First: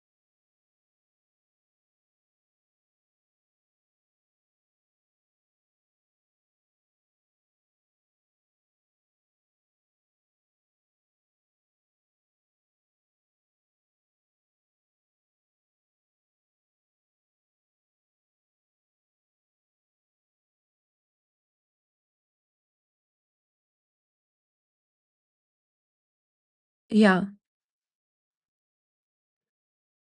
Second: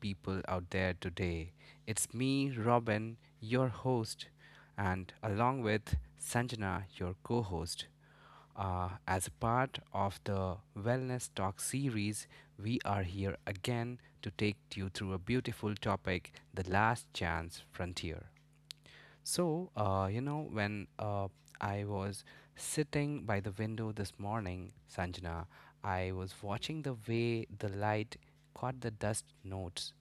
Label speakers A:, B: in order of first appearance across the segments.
A: people out there today. It's me, Robin, your host, and along with Sanjana, your co host. As a part of the Wellness Talk series, we are here again to take you through a beautiful topic the last chance frontier. When I was sitting by the window this morning, Sanjana, I was watching the
B: Yeah,
A: way the light caught the dust notes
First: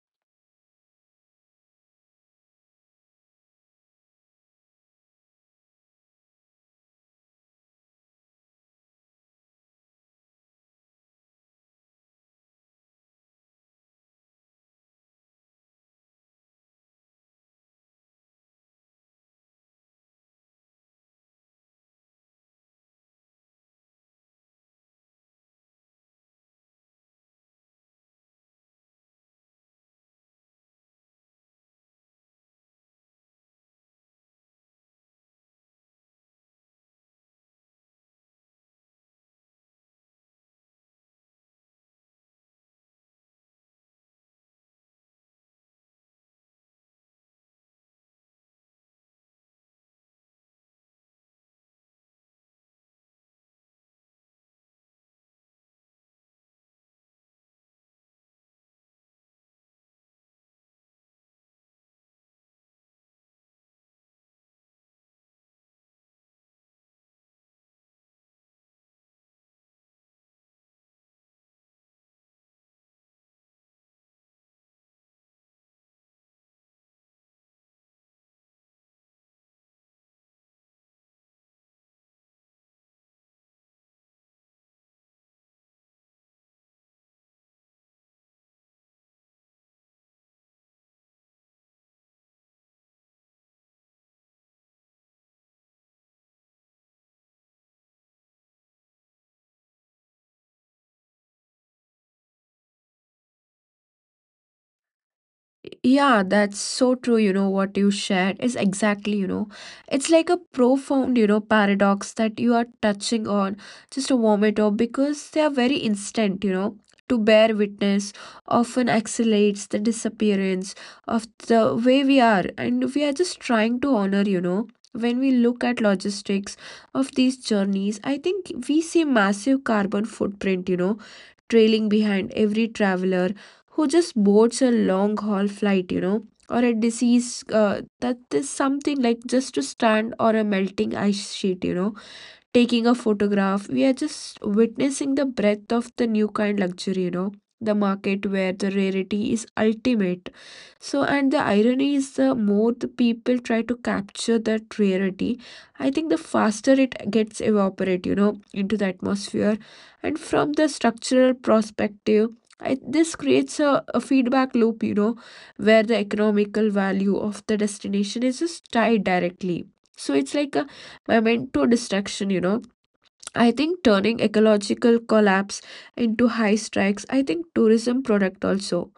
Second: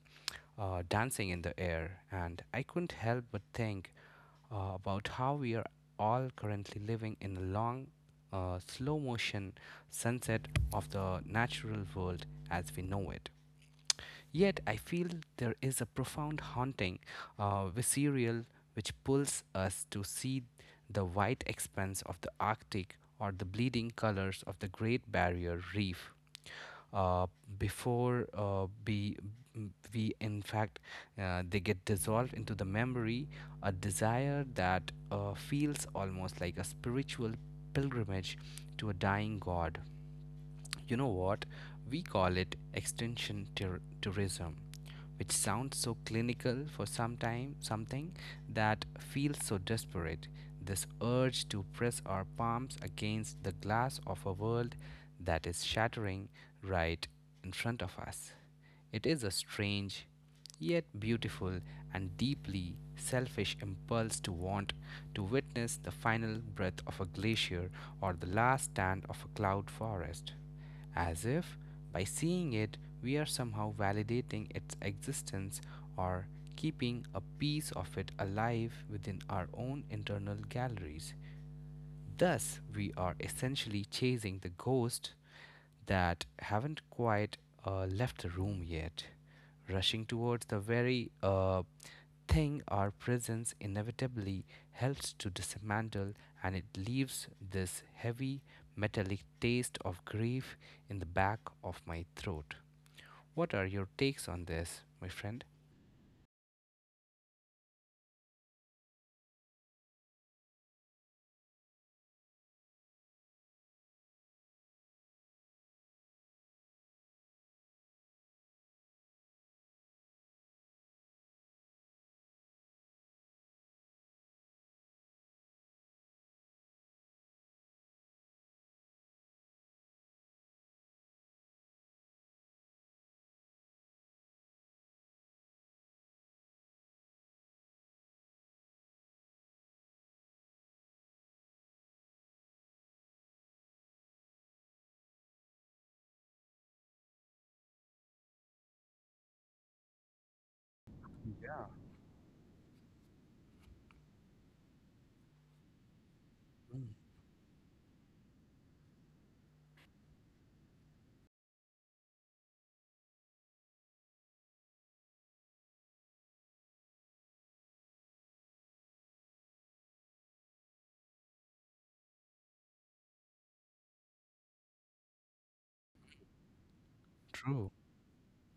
A: dancing in the air, and I couldn't help but think about how we are all currently living in a long, slow motion sunset of the natural world as we know it. Yet I feel there is a profound haunting, visceral, which pulls us to see the white expanse of the Arctic or the bleeding colors of the Great Barrier Reef. Uh, before we, in fact, they get dissolved into the memory, a desire that feels almost like a spiritual pilgrimage to a dying god. You know what? We call it tourism, which sounds so clinical for some time, something that feels so desperate. This urge to press our palms against the glass of a world that is shattering right in front of us. It is a strange, yet beautiful and deeply selfish impulse to want to witness the final breath of a glacier or the last stand of a cloud forest as if by seeing it we are somehow validating its existence or keeping a piece of it alive within our own internal galleries. Thus, we are essentially chasing the ghost that haven't quite left the room yet, rushing towards the very thing our presence inevitably helps to dismantle, and it leaves this heavy, metallic taste of grief in the back of my throat. What are your takes on this, my friend?
B: yeah, that's so true. You know, what you shared is exactly, you know, it's like a profound, you know, paradox that you are touching on just a moment of because they are very instant, you know. To bear witness often accelerates the disappearance of the way we are, and we are just trying to honor, you know. When we look at logistics of these journeys, I think we see massive carbon footprint, you know, trailing behind every traveler who just boards a long haul flight, you know, or a disease that is something like just to stand or a melting ice sheet, you know, taking a photograph. We are just witnessing the breadth of the new kind luxury, you know, the market where the rarity is ultimate. So, and the irony is the more the people try to capture that rarity, I think the faster it
A: Mm,
B: gets evaporate, you know, into the atmosphere. And from the structural perspective, I, this creates a feedback loop, you know, where the economical value of the destination is just tied directly. So it's like a memento destruction, you know, I think turning ecological collapse into high strikes, I think tourism
A: true.
B: product also.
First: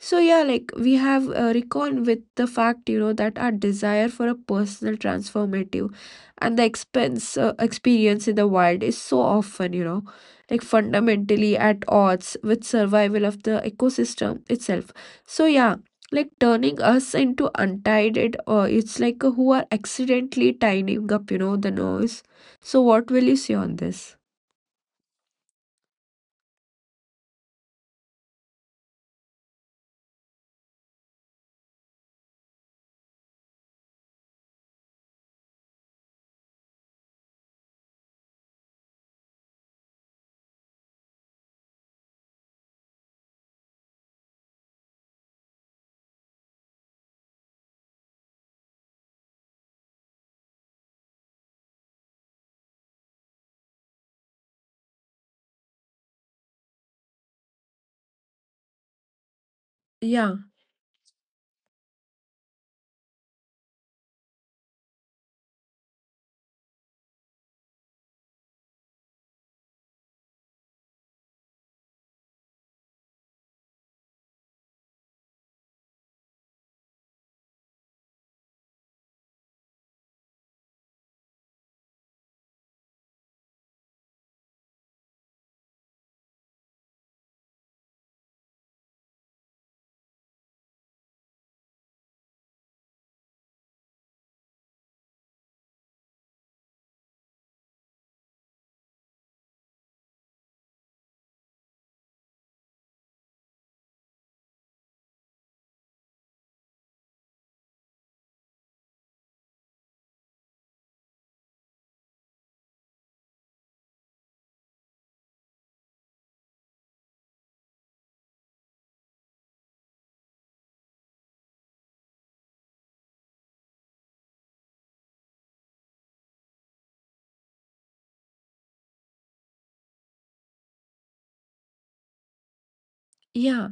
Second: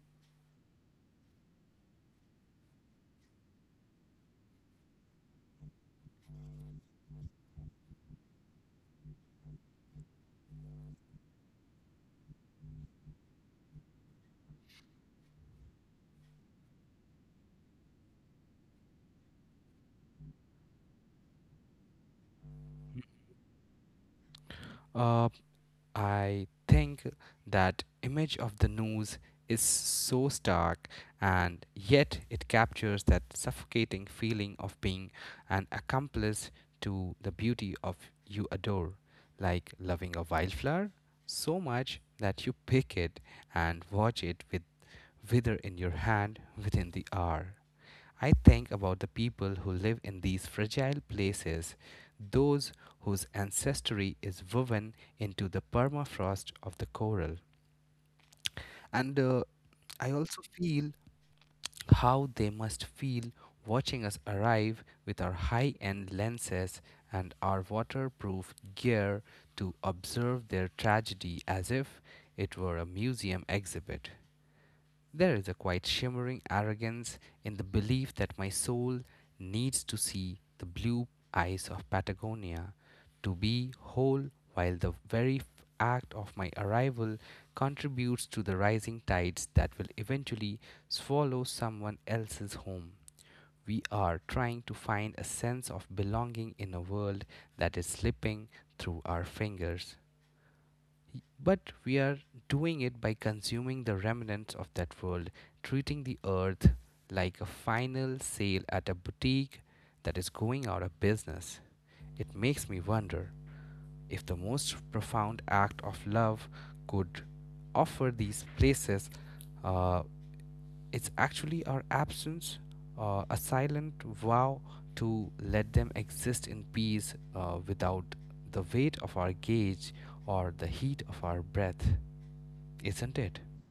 B: So yeah, like we have reckoned with the fact, you know, that our desire for a personal transformative and the expense experience in the wild is so often, you know, like fundamentally at odds with survival of the ecosystem itself. So yeah, like turning us into untied, it's like who are accidentally tidying up, you know, the noise. So what will you say on this?
A: Uh, I think that image of the noose is so stark and yet it captures that suffocating feeling of being an accomplice to the beauty of you adore, like loving a wildflower so much that you pick it and watch it with wither in your hand within the hour. I think about the people who live in these fragile places, those whose ancestry is woven into the permafrost of the coral. And I
B: Yeah,
A: also feel how they must feel watching us arrive with our high end lenses and our waterproof gear to observe their tragedy as if it were a museum exhibit. There is a quite shimmering arrogance in the belief that my soul needs to see the blue eyes of Patagonia to be whole, while the very act of my arrival contributes to the rising tides that will eventually swallow someone else's home. We are trying to find a sense of belonging in a world that is slipping through our fingers. But we are doing it by consuming the remnants of that world, treating the earth like a final sale at a boutique that is going out of business. It makes me wonder if the most profound act of love could offer these places uh, it's actually our absence, a silent vow to let them exist in peace without the weight of our gaze or the heat of our breath, isn't it?
B: yeah.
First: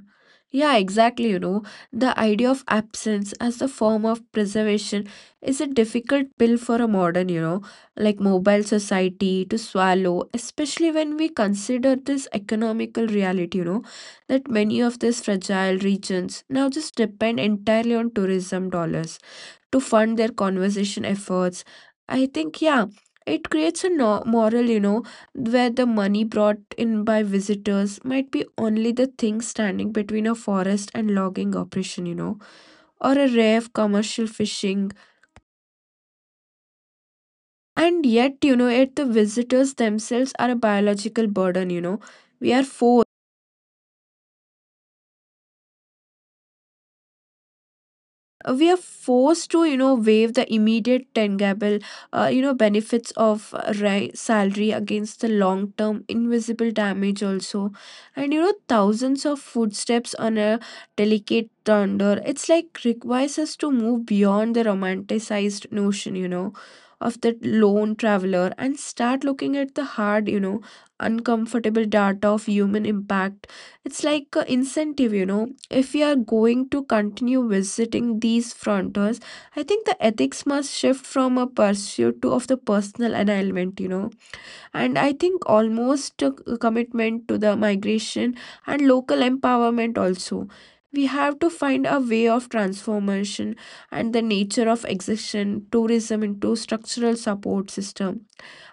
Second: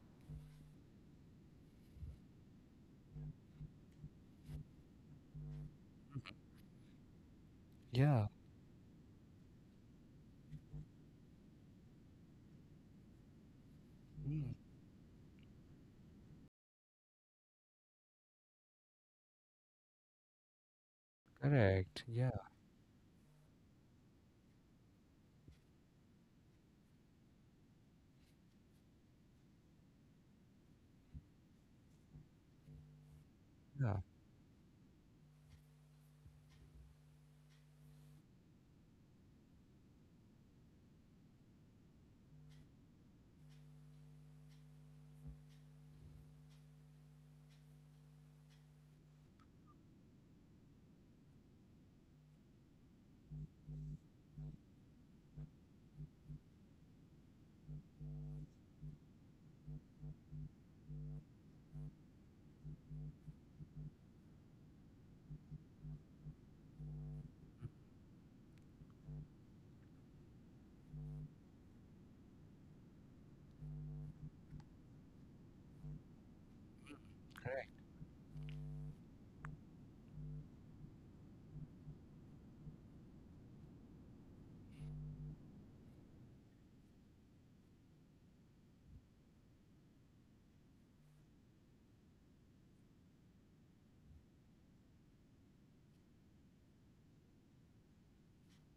B: Yeah, exactly. You know, the idea of absence as a form of preservation is a difficult pill for a modern, you know, like
A: Yeah.
B: mobile society to swallow, especially when we consider this economical reality, you know, that
A: Mm.
B: many of these fragile regions now just depend entirely on tourism dollars to fund their conservation efforts.
A: Correct.
B: I
A: Yeah,
B: think, yeah, it creates a moral, you know, where the money brought in by visitors might be only the thing standing between a forest and logging operation, you know, or a rare
A: yeah,
B: commercial fishing. And yet, you know, yet the visitors themselves are a biological burden, you know. We are forced we are forced to, you know, waive the immediate tangible you know, benefits of salary against the long term invisible damage also, and you know, thousands of footsteps on a delicate thunder, it's like requires us to move beyond the romanticized notion, you know, of the lone traveler and start looking at the hard, you know, uncomfortable data of human impact. It's like an incentive, you know, if we are going to continue
A: correct.
B: visiting these frontiers, I think the ethics must shift from a pursuit to of the personal annulment, you know. And I think almost a commitment to the migration and local empowerment also. We have to find a way of transformation and the nature of exertion tourism into structural support system,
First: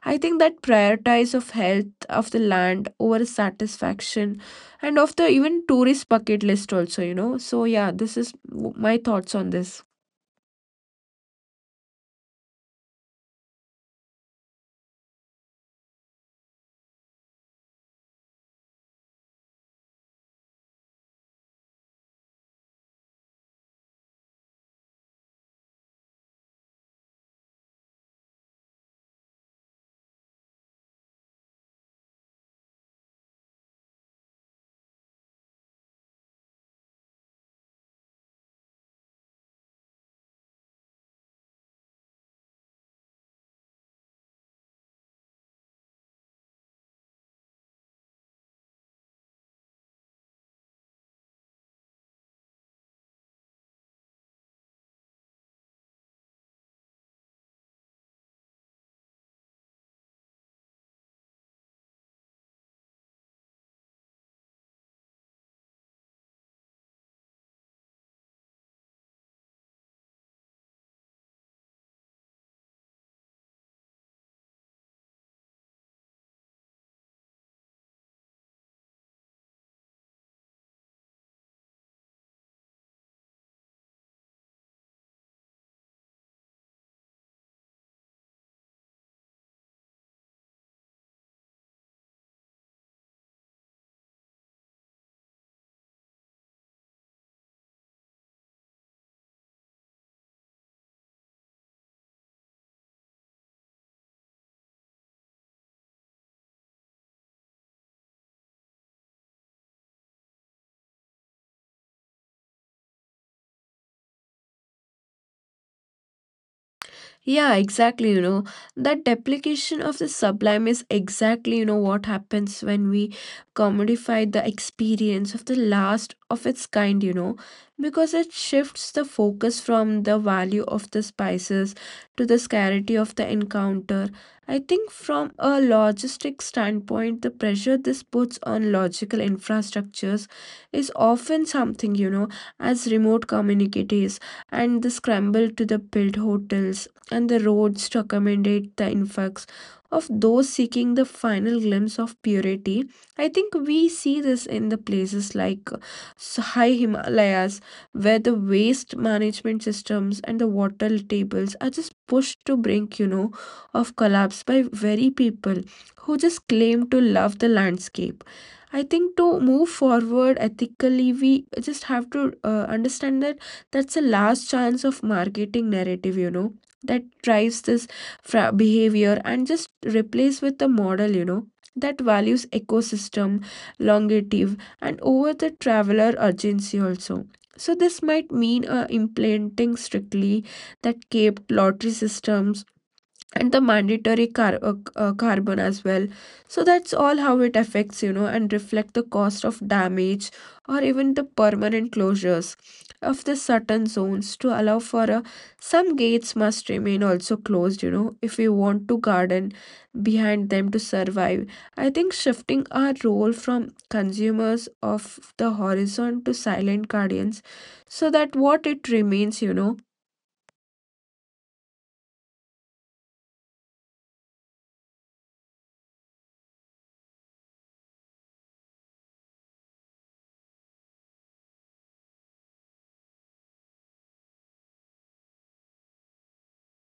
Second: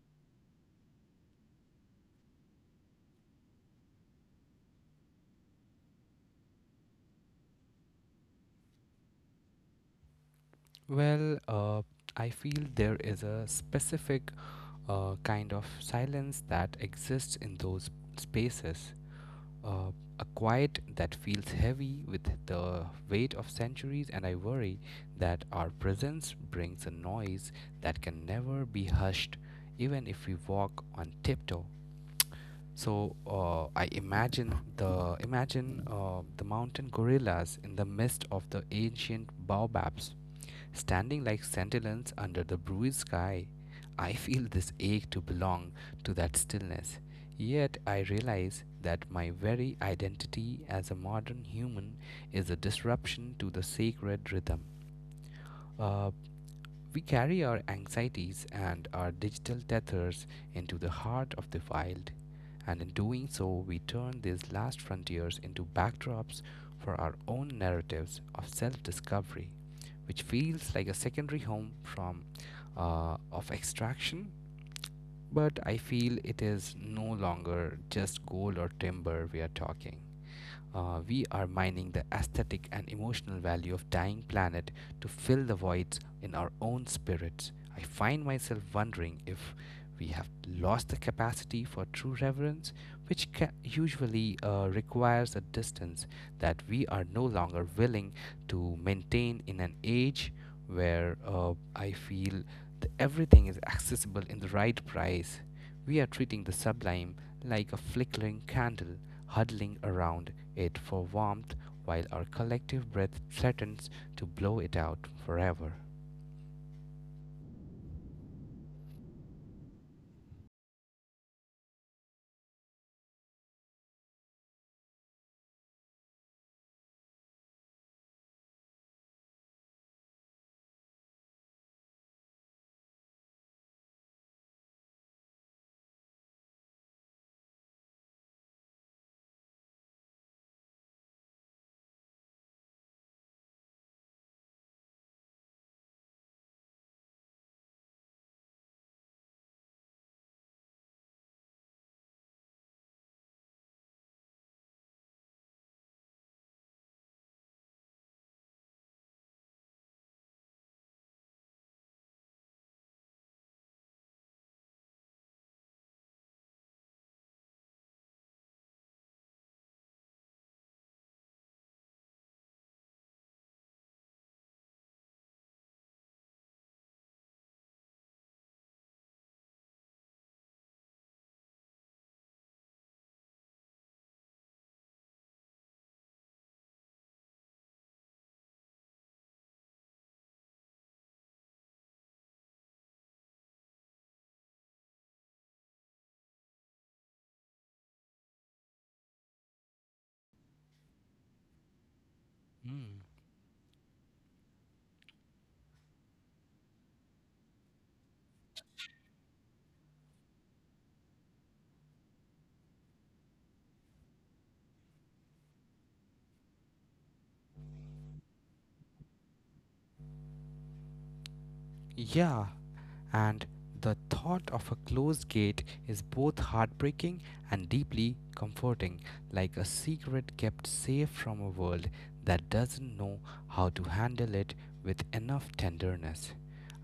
B: I think, that prioritize of health of the land over satisfaction and of the even tourist bucket list also, you know. So yeah, this is my thoughts on this.
A: Well, I feel there is a specific kind of silence that exists in those spaces. Uh, a quiet that feels heavy with the weight of centuries, and I worry that our presence brings a noise that can never be hushed, even if we walk on tiptoe. So I imagine the mountain gorillas in the midst of the ancient baobabs, standing like sentinels under the blue sky. I feel this ache to belong to that stillness. Yet I realize that my very identity as a modern human is a disruption to the sacred rhythm. Uh, we carry our anxieties and our digital tethers into the heart of the wild, and in doing so, we turn these last frontiers into backdrops for our own narratives of self discovery, which feels like a secondary home from of extraction. But I feel it is no longer just gold or timber we are talking. We are mining the aesthetic and emotional value of dying planet to fill the voids in our own spirits. I find myself wondering if we have lost the capacity for true reverence, which usually requires a distance that we are no longer willing to maintain in an age where I feel that everything is accessible in the right price. We are treating the sublime like a flickering candle huddling around it for warmth while our collective breath threatens to blow it out forever.
B: Yeah, exactly. You know, that duplication of the sublime is exactly, you know, what happens when we commodify the experience of the last of its kind, you know, because it shifts the focus from the value of the spices to the scarcity of the encounter. I think from a logistic standpoint, the pressure this puts on logical infrastructures is often something, you know, as remote communities and the scramble to the build hotels and the roads to accommodate the influx of those seeking the final glimpse of purity. I think we see this in the places like high Himalayas, where the waste management systems and the water tables are just pushed to brink, you know, of collapse by very people who just claim to love the landscape. I think to move forward ethically, we just have to understand that that's a last chance of marketing narrative, you know, that drives this behavior and just replace with a model, you know, that values ecosystem longevity and over the traveler urgency also. So this might mean implementing strictly that capped lottery systems and the mandatory carbon as well, so that's all how it affects, you know, and reflect the cost of damage, or even the permanent closures
A: Mm.
B: of the certain zones to allow for a some gates must remain also closed, you know, if we want to garden behind them to survive. I think shifting our role from consumers of the horizon to silent guardians, so that what it remains, you know.
A: Yeah, and the thought of a closed gate is both heartbreaking and deeply comforting, like a secret kept safe from a world that doesn't know how to handle it with enough tenderness.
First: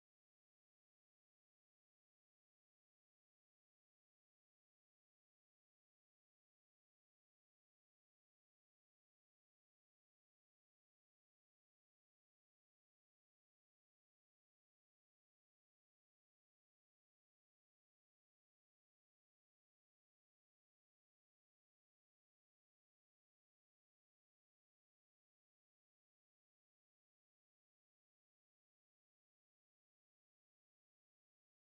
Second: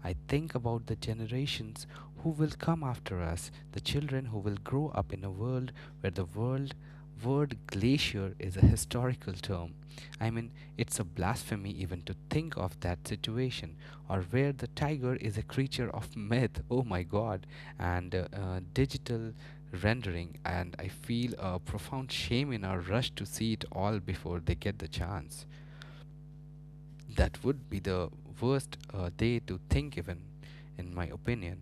A: I think about the generations who will come after us, the children who will grow up in a world where the world word glacier is a historical term. I mean, it's a blasphemy even to think of that situation, or where the tiger is a creature of myth, oh my god, and digital rendering. And I feel a profound shame in our rush to see it all before they get the chance. That would be the worst day to think even, in my opinion.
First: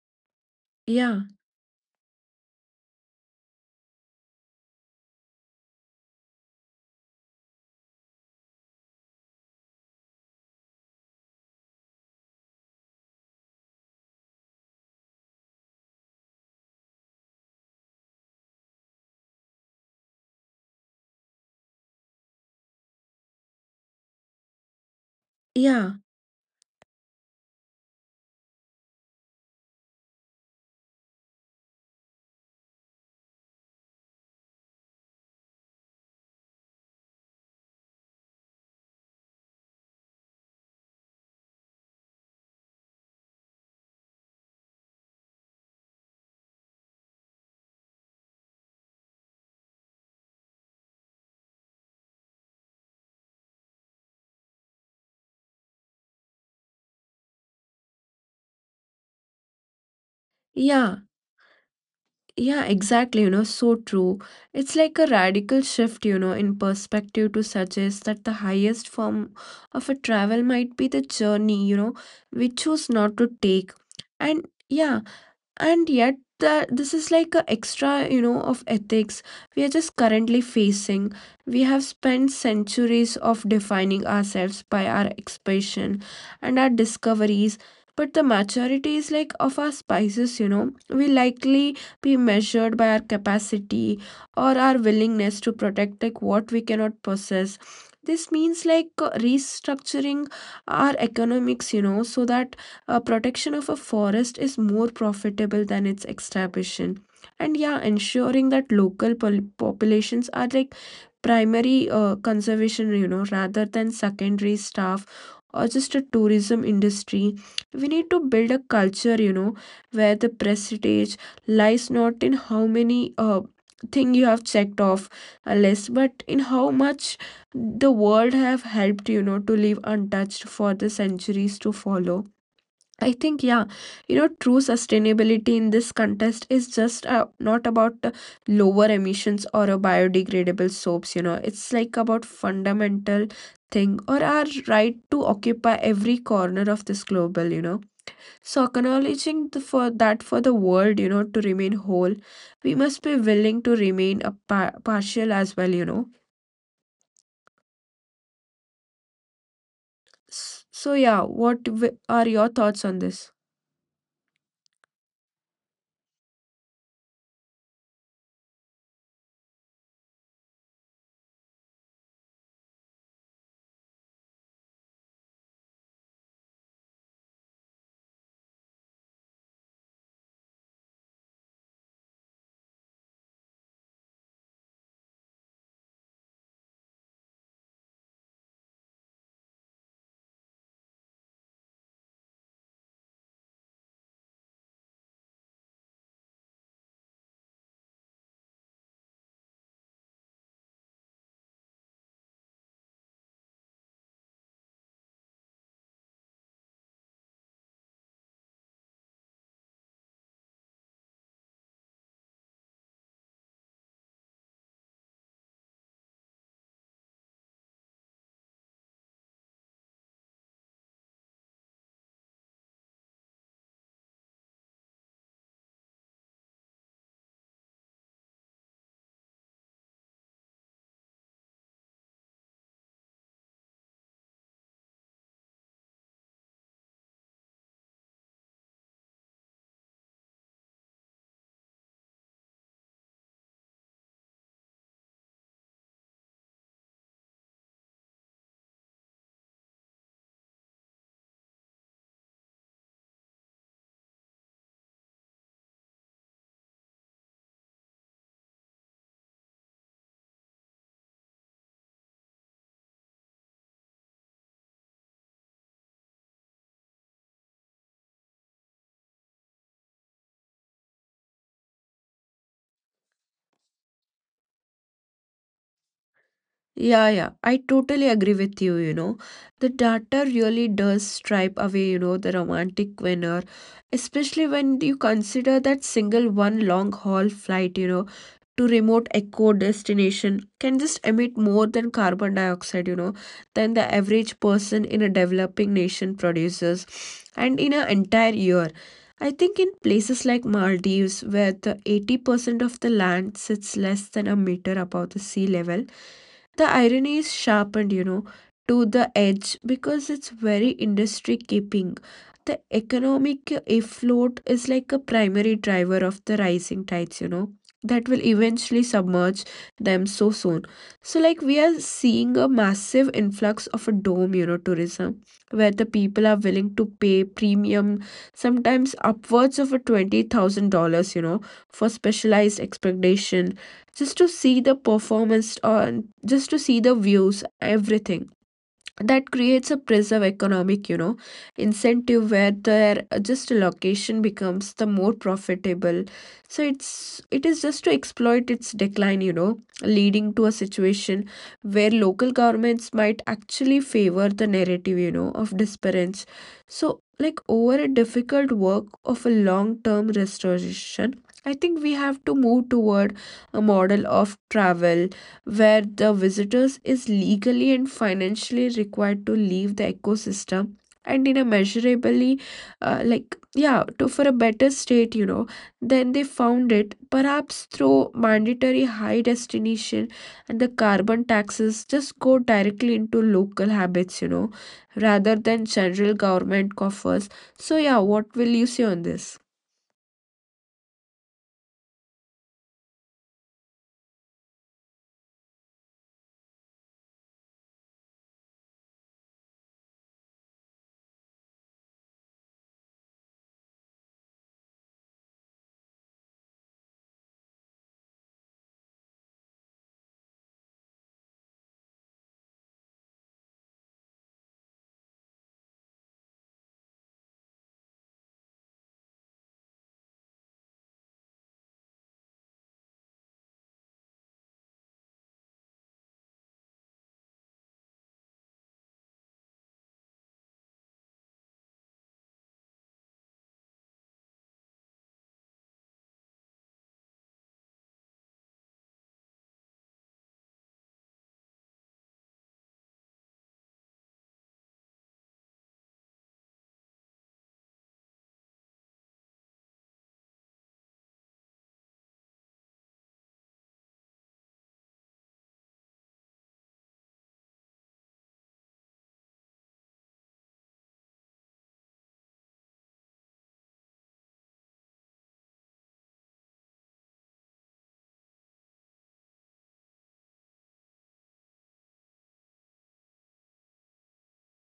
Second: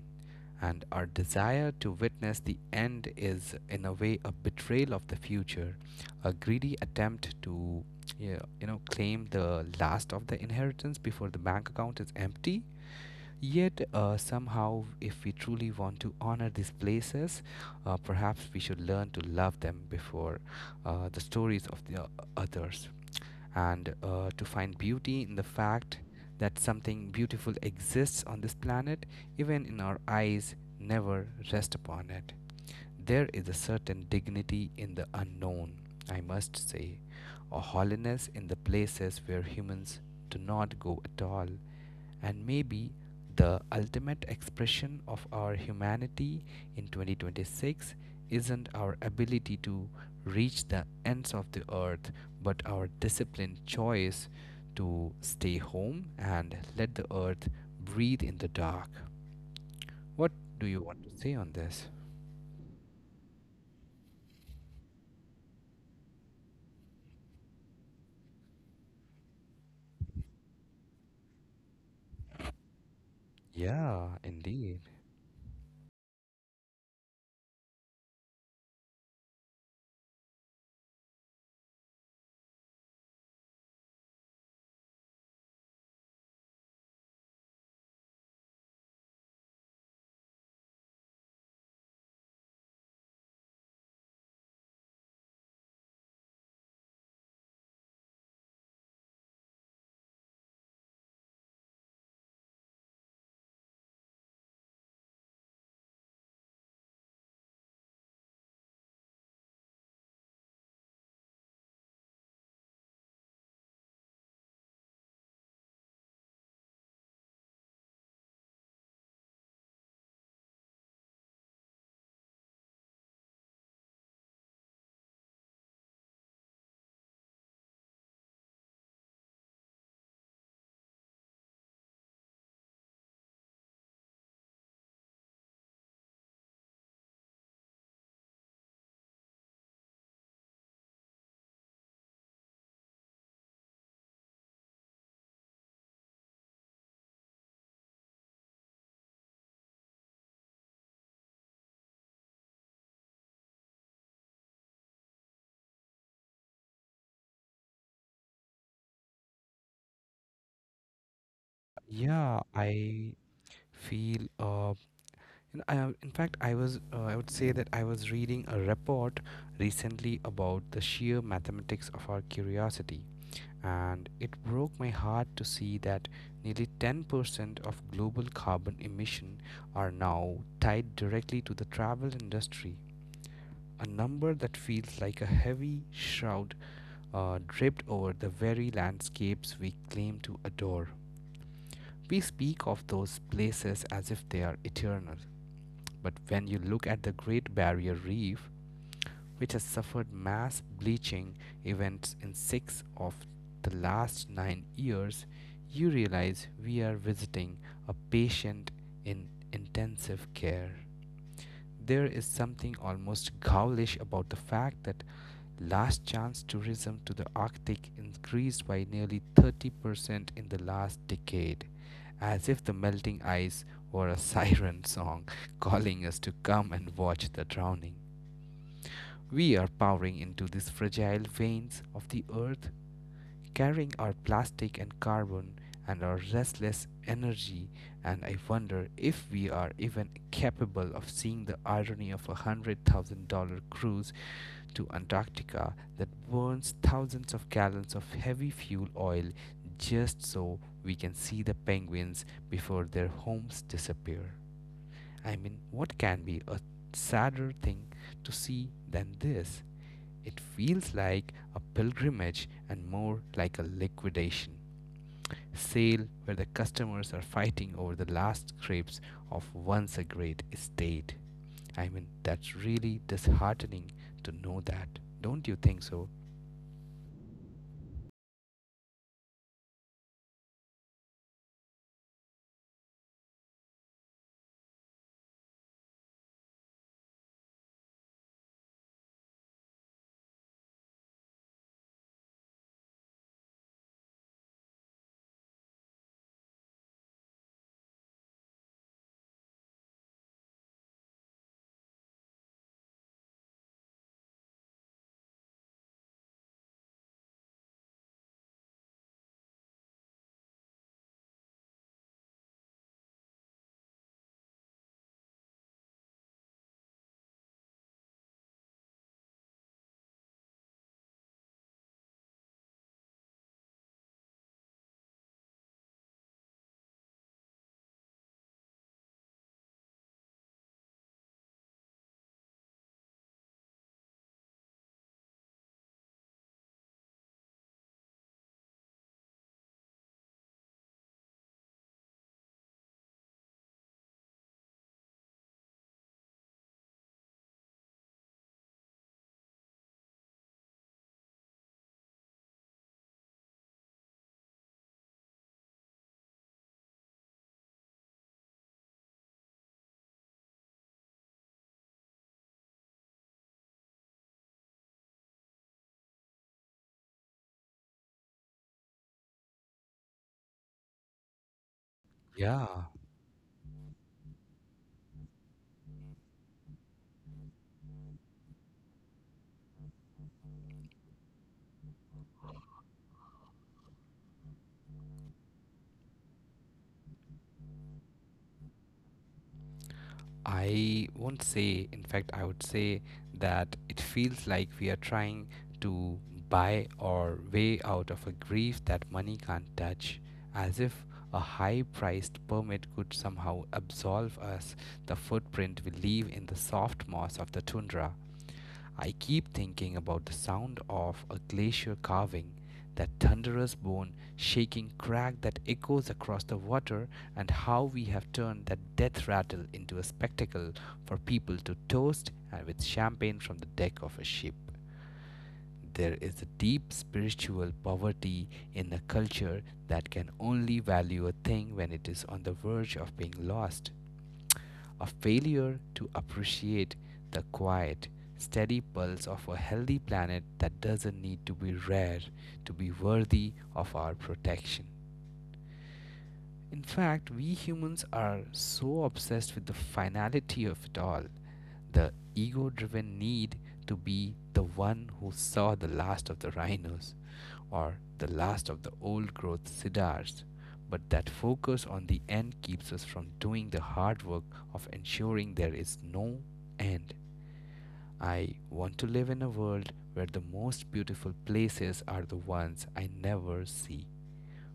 A: And our
B: yeah
A: desire to witness the end is in a way a betrayal of the future, a greedy attempt to, yeah, claim the last of the inheritance before the bank account is empty. Yet, somehow, if we truly want to honor these places, perhaps we should learn to love them before the stories of the others, and to find beauty in the
B: yeah
A: fact that something beautiful exists on this planet, even in our eyes, never rest upon it. There is a certain dignity in the unknown, I must say, a holiness in the places where humans do not go at all. And maybe the ultimate expression of our humanity in 2026 isn't our ability to reach the ends of the earth, but our disciplined choice to stay home and let the earth breathe in the dark. What do you
B: yeah
A: want to say on this?
B: Yeah, exactly. You know, so true. It's like a radical shift, you know, in perspective to suggest that the highest form of a travel might be the journey, you know, we choose not to take.
A: Yeah,
B: And
A: indeed.
B: yeah, and yet that this is like a extra, you know, of ethics we are just currently facing. We have spent centuries of defining ourselves by our expression and our discoveries, but the maturity is like of our spices, you know, we likely be measured by our capacity or our willingness to protect like what we cannot possess. This means like restructuring our economics, you know, so that protection of a forest is more profitable than its extraction. And yeah, ensuring that local populations are like primary conservation, you know, rather than secondary staff or just a tourism industry. We need to build a culture, you know, where the prestige lies not in how many thing you have checked off a list, but in how much the world have helped, you know, to live untouched for the centuries to follow. I think, yeah, you know, true sustainability in this contest is just not about lower emissions or a biodegradable soaps, you know, it's like about fundamental thing or our right to occupy every corner of this global, you know. So acknowledging the, for that for the world, you know, to remain whole, we must be willing to remain a partial as well, you know. So yeah, what are
A: Yeah,
B: your thoughts on
A: I
B: this?
A: feel in fact, I would say that I was reading a report recently about the sheer mathematics of our curiosity, and it broke my heart to see that nearly 10% of global carbon emission are now tied directly to the travel industry. A number that feels like a heavy shroud draped over the very landscapes we claim to adore. We speak of those places as if they are eternal, but when you look at the Great Barrier Reef, which has suffered mass bleaching events in six of the last 9 years, you realize we are visiting a patient in intensive care. There is something almost ghoulish about the fact that last chance tourism to the Arctic increased by nearly 30% in the last decade, as if the melting ice were a siren song calling us to come and watch the drowning. We are powering into these fragile veins of the earth, carrying our plastic and carbon and our restless energy, and I wonder if we are even capable of seeing the irony of a $100,000 cruise to Antarctica that burns thousands of gallons of heavy fuel oil just so we can see the penguins before their homes disappear. I mean, what can be a sadder thing to see than this? It feels like a pilgrimage and more like a liquidation sale where the customers are fighting over the last scraps of once a great estate. I mean, that's really disheartening to know that. Don't you think so?
B: Yeah, I totally agree with you. You know, the data really does stripe away, you know, the romantic winner, especially when you consider that single one long haul flight, you know, to remote eco destination can just emit more than carbon dioxide, you know, than the average person in a developing nation produces and in an entire year. I think in places like maldives where the 80% of the land sits less than a meter above the sea level, the irony is sharpened, you know, to the edge because it's very industry keeping the economic afloat is like a primary driver of the rising tides, you know, that will eventually submerge them so soon. So, like, we are seeing a massive influx of a dome, you know, tourism where the people are willing to pay premium, sometimes upwards of a $20,000, you know, for specialized expectation just to see the performance or just to see the views, everything that creates a preserve economic, you know, incentive where their just location becomes the more profitable, so it is just to exploit its decline, you know, leading to a situation where local governments might actually favor the narrative, you know, of disparage, so like over a difficult work of a long term restoration. I think we have to move toward a model of travel where the visitors is legally and financially required to leave the ecosystem and in a measurably
A: Yeah,
B: like yeah to for a better state, you know, than they found it, perhaps through mandatory high destination and the carbon taxes just go directly into local habits, you know, rather than general government coffers. So yeah, what will you say on this?
A: I won't say. In fact, I would say that it feels like we are trying to buy our way out of a grief that money can't touch, as if a high priced permit could somehow absolve us the footprint we leave in the soft moss of the tundra. I keep thinking about the sound of a glacier carving, that thunderous bone shaking crack that echoes across the water, and how we have turned that death rattle into a spectacle for people to toast and with champagne from the deck of a ship. There is a deep spiritual poverty in a culture that can only value a thing when it is on the verge of being lost, a failure to appreciate the quiet, steady pulse of a healthy planet that doesn't need to be rare to be worthy of our protection. In fact, we humans are so obsessed with the finality of it all, the ego driven need to be the one who saw the last of the rhinos or the last of the old growth cedars. But that focus on the end keeps us from doing the hard work of ensuring there is no end. I want to live in a world where the most beautiful places are the ones I never see,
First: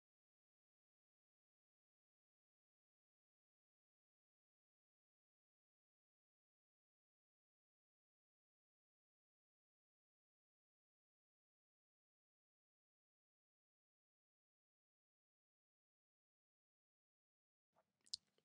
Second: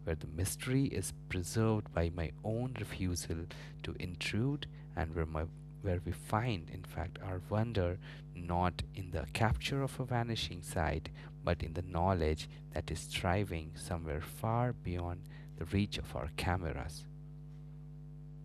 A: where the mystery is preserved by my own refusal to intrude, and where we find, in fact, our wonder not in the capture of a vanishing sight but in the knowledge that is striving somewhere far beyond the reach of our cameras.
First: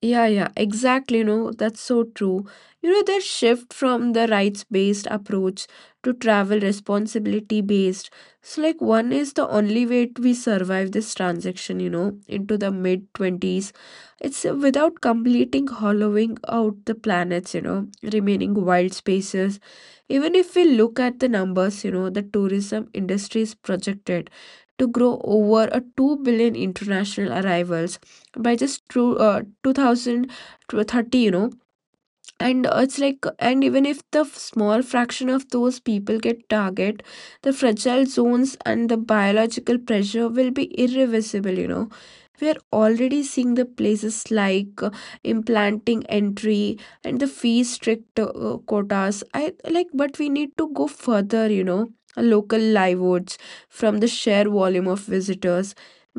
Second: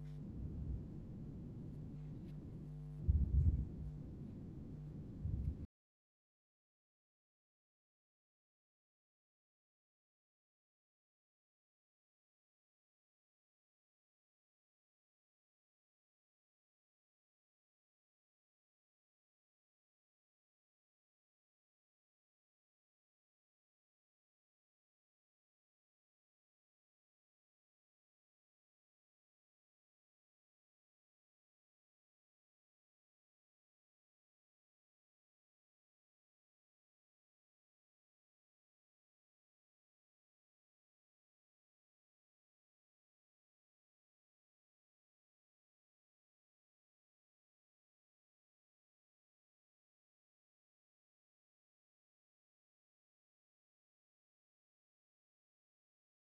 B: Yeah, exactly. You know, that's so true. You know, that shift from the rights-based approach to travel responsibility-based. So, like, one is the only way we survive this transaction, you know, into the mid-20s. It's without completing hollowing out the planets, you know, remaining wild spaces. Even if we look at the numbers, you know, the tourism industry is projected to grow over a 2 billion international arrivals by just two two 2030, you know. And uh, it's like and even if the small fraction of those people get target the fragile zones, and the biological pressure will be irreversible, you know. We are already seeing the places like implanting entry and the fee strict quotas, I like but we need to go further, you know, local livelihoods from the sheer volume of visitors.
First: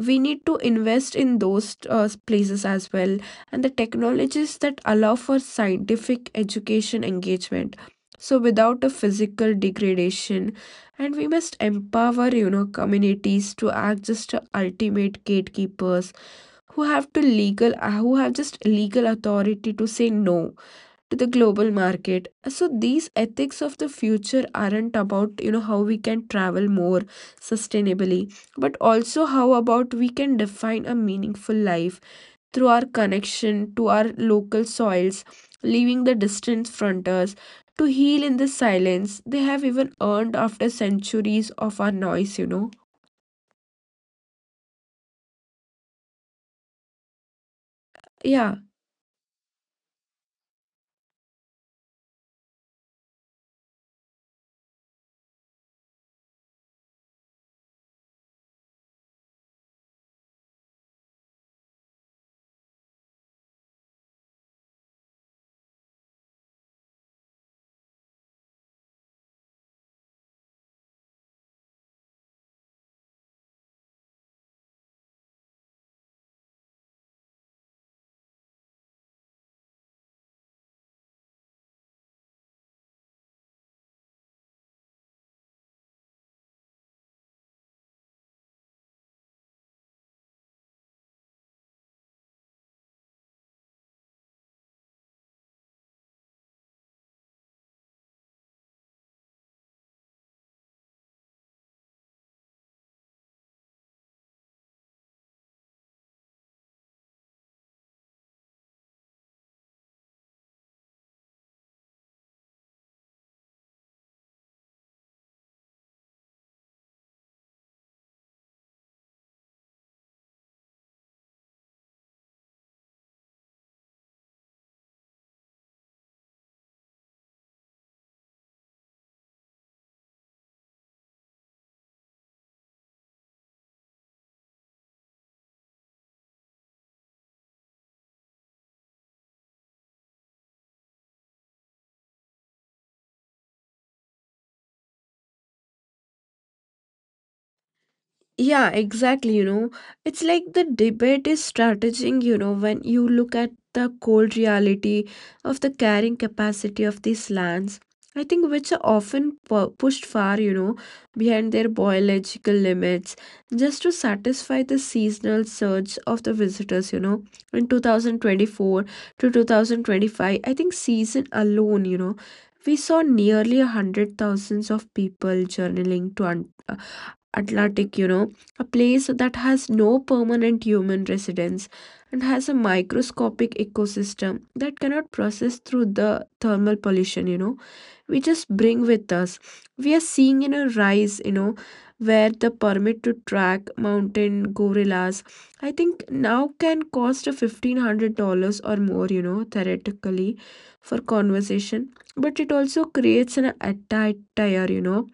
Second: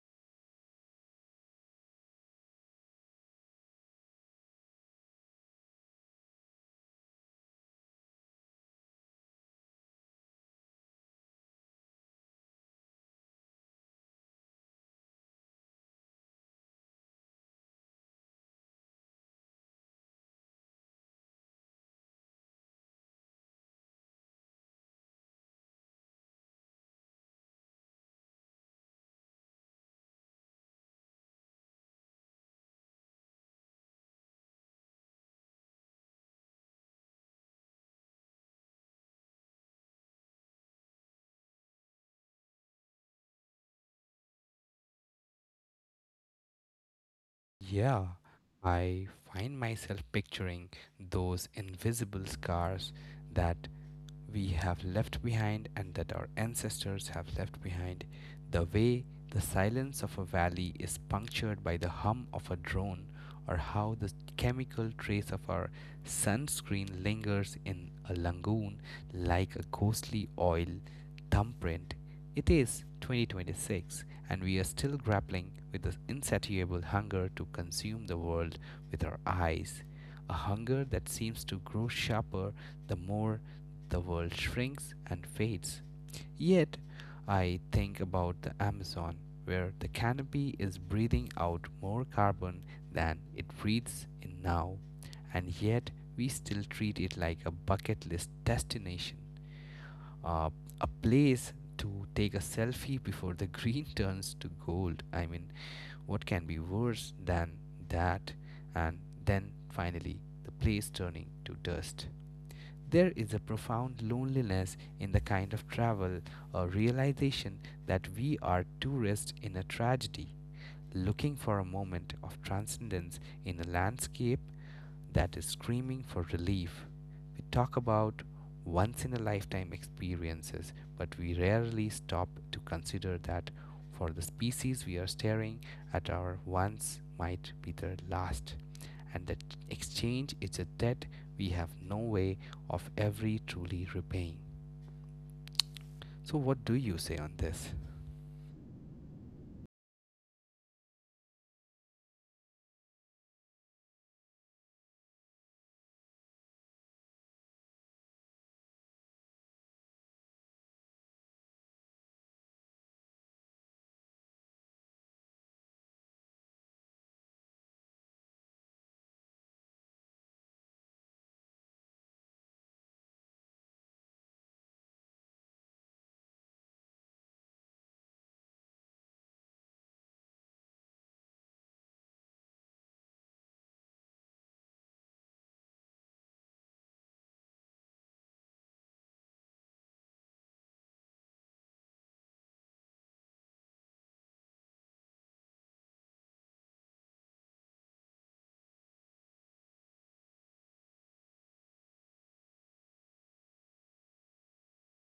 B: We need to invest in those places as well, and the technologies that allow for scientific education engagement, so without a physical degradation. And we must empower, you know, communities to act just a ultimate gatekeepers who have just legal authority to say no to the global market. So these ethics of the future aren't about, you know, how we can travel more sustainably, but also how about we can define a meaningful life through our connection to our local soils, leaving the distant frontiers to heal in the silence they have even earned after centuries of our noise.
A: Yeah.
B: Yeah.
A: I find myself picturing those invisible scars that we have left behind and that our ancestors have left behind, the way the silence of a valley is punctured by the hum of a drone, or how the chemical trace of our sunscreen lingers in a lagoon like a ghostly oil thumbprint. It is 2026, and we are still grappling with the insatiable hunger to consume the world with our eyes, a hunger that seems to grow sharper the more the world shrinks and fades. Yet, I think about the Amazon, where the canopy is breathing out more carbon than it breathes in now, and yet we still treat it like a bucket list destination, uh, a place to take a selfie before the green turns to gold. I mean, what can be worse than that? And then finally, the place turning to dust. There is a profound loneliness in the kind of travel, a realization that we are tourists in a tragedy, looking for a moment of transcendence in a landscape that is screaming for relief. We talk about once in a lifetime experiences, but we rarely stop to consider that for the species we are staring at, our once might be their last. And that exchange is a debt we have no way of every truly repaying. So, what do you say on this?
B: Yeah, exactly. You know, it's like the debate is strategizing, you know, when you look at the cold reality of the carrying capacity of these lands, I think, which are often pu pushed far, you know, behind their biological limits just to satisfy the seasonal surge of the visitors, you know. In 2024 to 2025, I think season alone, you know, we saw nearly 100,000s of people journaling to Atlantic, you know, a place that has no permanent human residence and has a microscopic ecosystem that cannot process through the thermal pollution, you know, we just bring with us. We are seeing in a rise, you know, where the permit to track mountain gorillas, I think, now can cost a $1,500 or more, you know, theoretically for conversation. But it also creates an attire, you know,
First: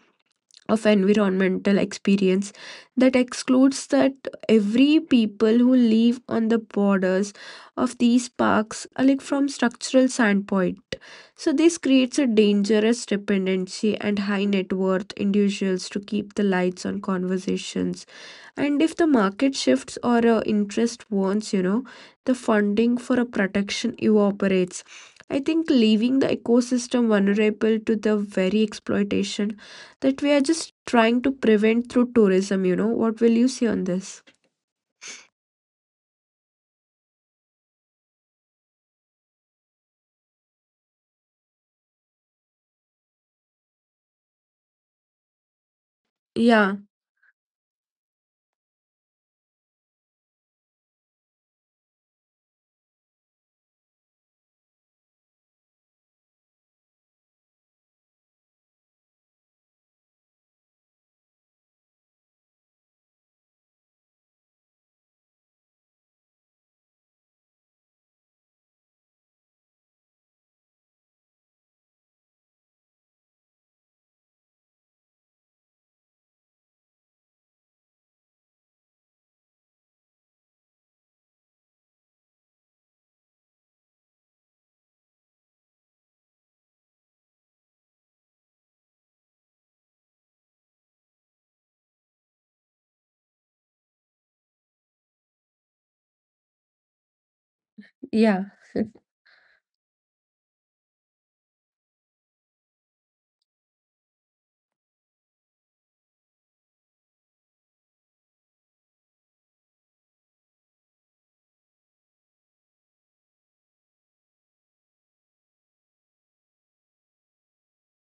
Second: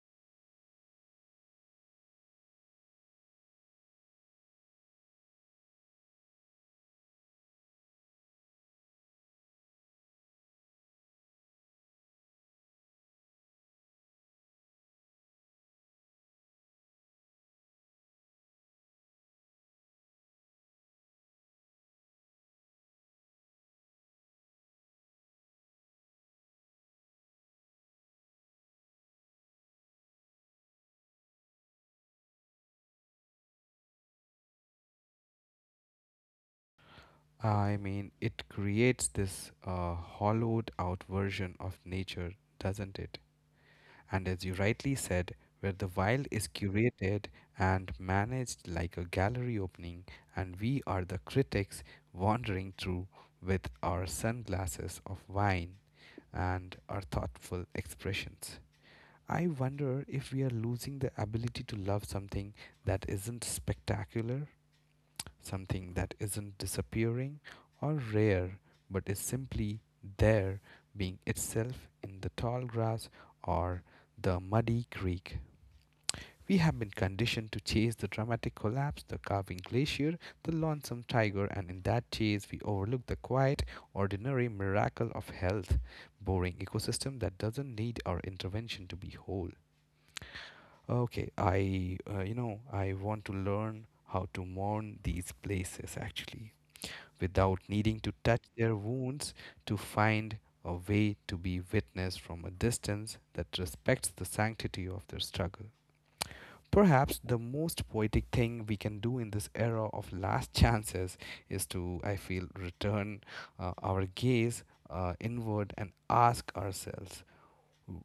B: of environmental experience that excludes that every people who live on the borders of these parks are like from structural standpoint. So this creates a dangerous dependency and high net worth individuals to keep the lights on conversations. And if the market shifts or interest warns, you know, the funding for a protection evaporates. I think leaving the ecosystem vulnerable to the very exploitation that we are just trying to prevent through tourism, you know. What will you say on this?
A: I mean, it creates this hollowed out version of nature, doesn't it? And as you rightly said, where the wild is
B: Yeah,
A: curated and managed like a gallery opening, and we are the critics wandering through with our sunglasses of wine and our thoughtful expressions. I wonder if we are losing the ability to love something that isn't spectacular, something that isn't disappearing or rare, but is simply there, being itself in the tall grass or the muddy creek. We have been conditioned to chase the dramatic collapse, the carving glacier, the lonesome tiger, and in that chase, we overlook the quiet, ordinary miracle of health, boring ecosystem that doesn't need our intervention to be whole. Okay, I want to learn how to mourn these places actually without needing to touch
B: yeah.
A: their wounds, to find a way to be witnessed from a distance that respects the sanctity of their struggle. Perhaps the most poetic thing we can do in this era of last chances is to, I feel, return our gaze inward and ask ourselves,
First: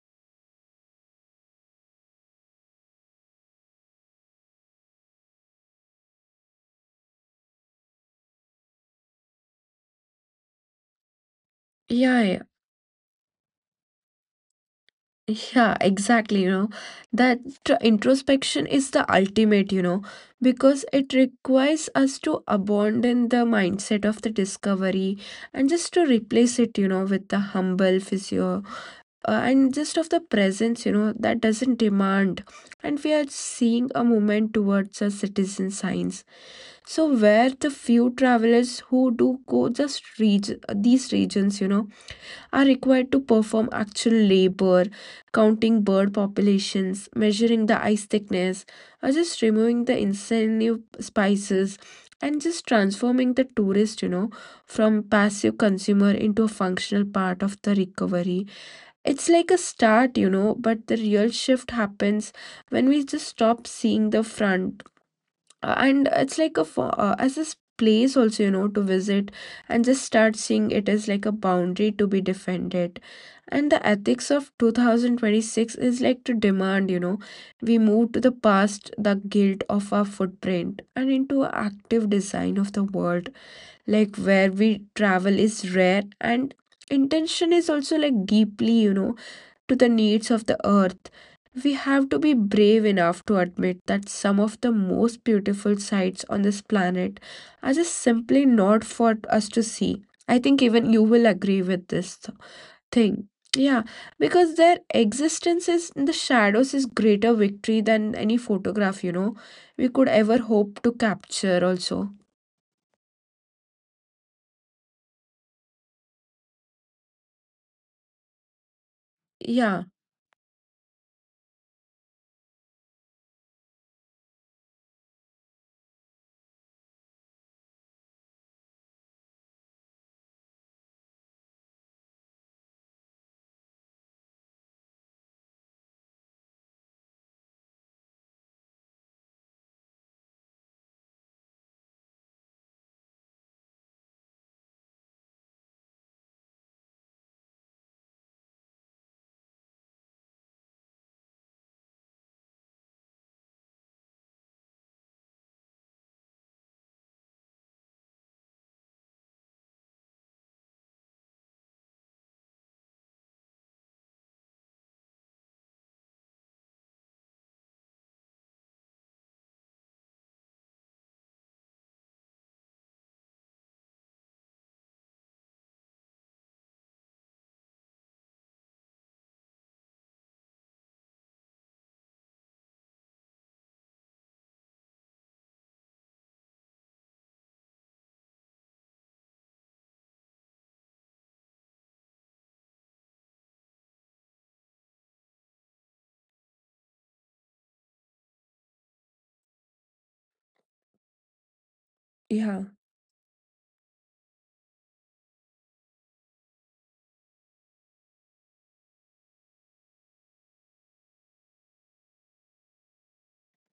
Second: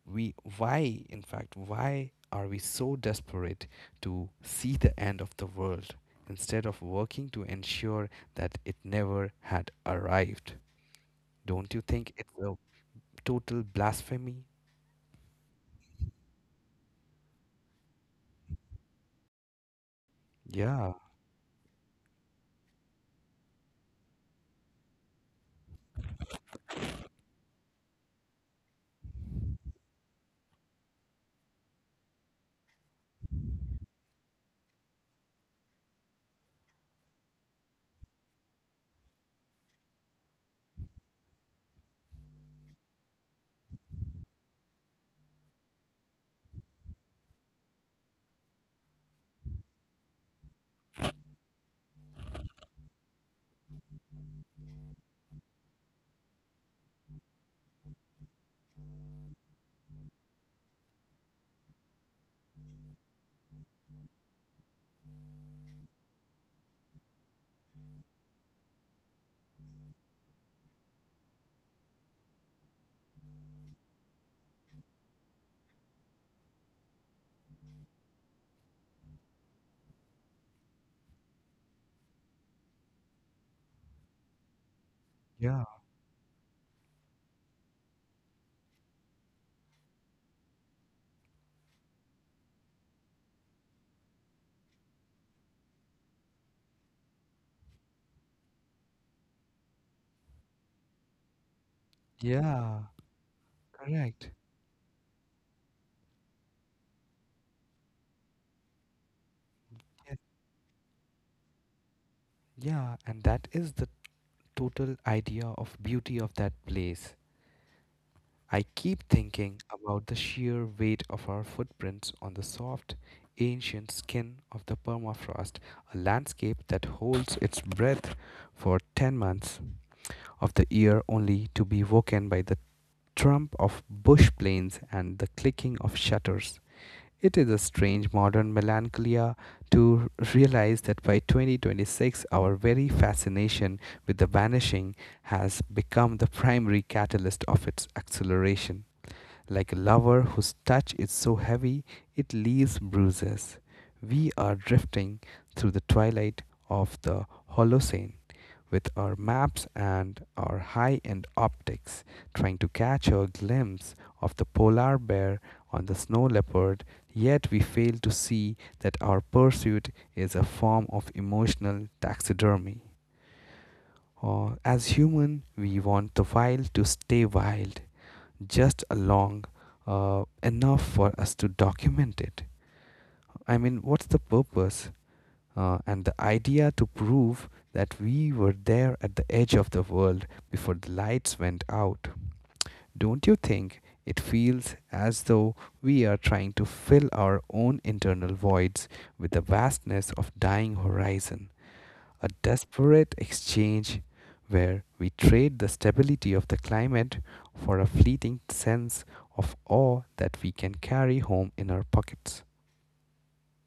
A: we why in fact why are we so desperate to see the end of the world instead of working to ensure that it never had arrived? Don't you think
B: Yeah,
A: it's
B: yeah.
A: a total blasphemy?
B: Yeah, exactly. You know, that introspection is the ultimate, you know, because
A: Yeah,
B: it requires us to abandon the mindset of the discovery and just to replace it, you know, with the humble physio and just of the presence, you know, that doesn't demand. And we are seeing a movement towards a citizen science. So where the few travelers who do go just reach these regions, you know, are required to perform actual labor, counting bird populations, measuring the ice thickness, or just removing the incentive spices, and just transforming the tourist, you know, from passive consumer into a functional part of the recovery. It's like a start, you know, but the real shift happens when we just stop seeing the front and it's like a as this place also, you know, to visit, and just start seeing it as like a boundary to be defended. And the ethics of 2026 is like to demand, you know, we move to the past the guilt of our footprint and into active design of the world, like where we travel
A: yeah,
B: is rare and intention is also like deeply, you know, to the needs of the earth. We have to be brave enough to admit that some of the most beautiful sights on this planet are just simply not for us to see. I think even you will agree with this
A: yeah.
B: thing. Yeah,
A: Correct.
B: because their existence is in the shadows is greater victory than any photograph, you know, we could
A: Yes.
B: ever hope to capture also.
A: Yeah, and that is the total idea of beauty of that place. I keep thinking
B: Yeah,
A: about the sheer weight of our footprints on the soft, ancient skin of the permafrost, a landscape that holds its breath for 10 months of the year only to be woken by the trump of bush planes and the clicking of shutters. It is a strange modern melancholia to realize that by 2026 our very fascination with the vanishing has become the primary catalyst of its acceleration, like a lover whose touch is so heavy it leaves bruises. We are drifting through the twilight of the Holocene with our maps and our high end optics, trying to catch a glimpse of the polar bear on the snow leopard, yet we fail to see that our pursuit is a form of emotional taxidermy. Or as human, we want the wild to stay wild, just along enough for us to document it. I mean, what's the purpose and the idea to prove that we were there at the edge of the world before the lights went out? Don't you think it feels as though we are trying to fill our own internal voids with the vastness of dying horizon? A
B: yeah.
A: desperate exchange where we trade the stability of the climate for a fleeting sense of awe that we can carry home in our pockets.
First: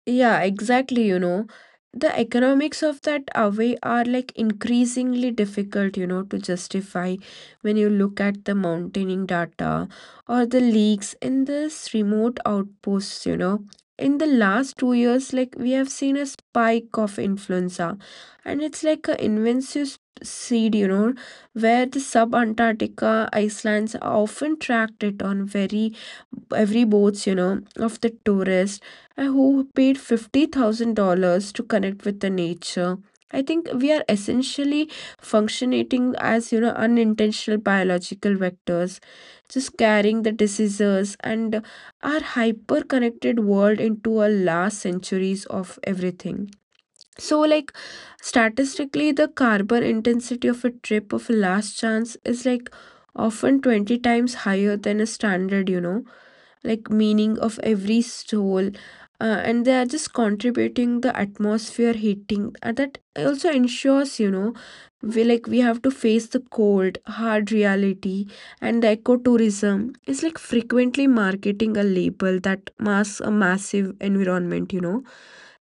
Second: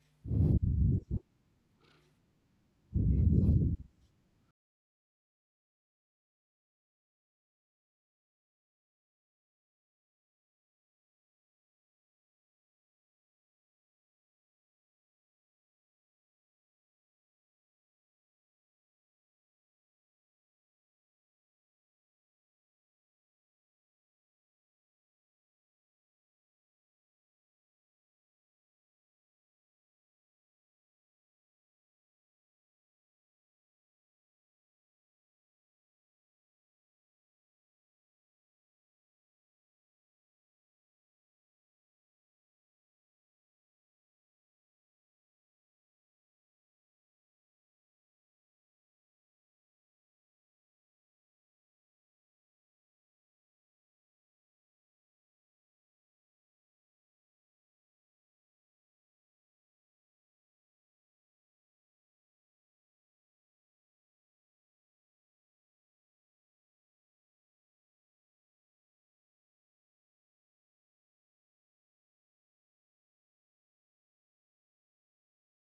B: Yeah, exactly, you know. The economics of that away are like increasingly difficult, you know, to justify when you look at the mountaineering data or the leaks in this remote outposts, you know. In the last 2 years, like we have seen a spike of influenza, and it's like a invasive seed, you know, where the sub-Antarctica icelands often tracked it on very every boats, you know, of the tourists who paid $50,000 to connect with the nature. I think we are essentially functionating as, you know, unintentional biological vectors, just carrying the diseases and our hyper connected world into a last centuries of everything. So, like, statistically, the carbon intensity of a trip of a last chance is like often 20 times higher than a standard, you know, like meaning of every soul. And they are just contributing the atmosphere heating, and that also ensures, you know, we like we have to face the cold hard reality. And the ecotourism is like frequently marketing a label that masks a massive environment, you know,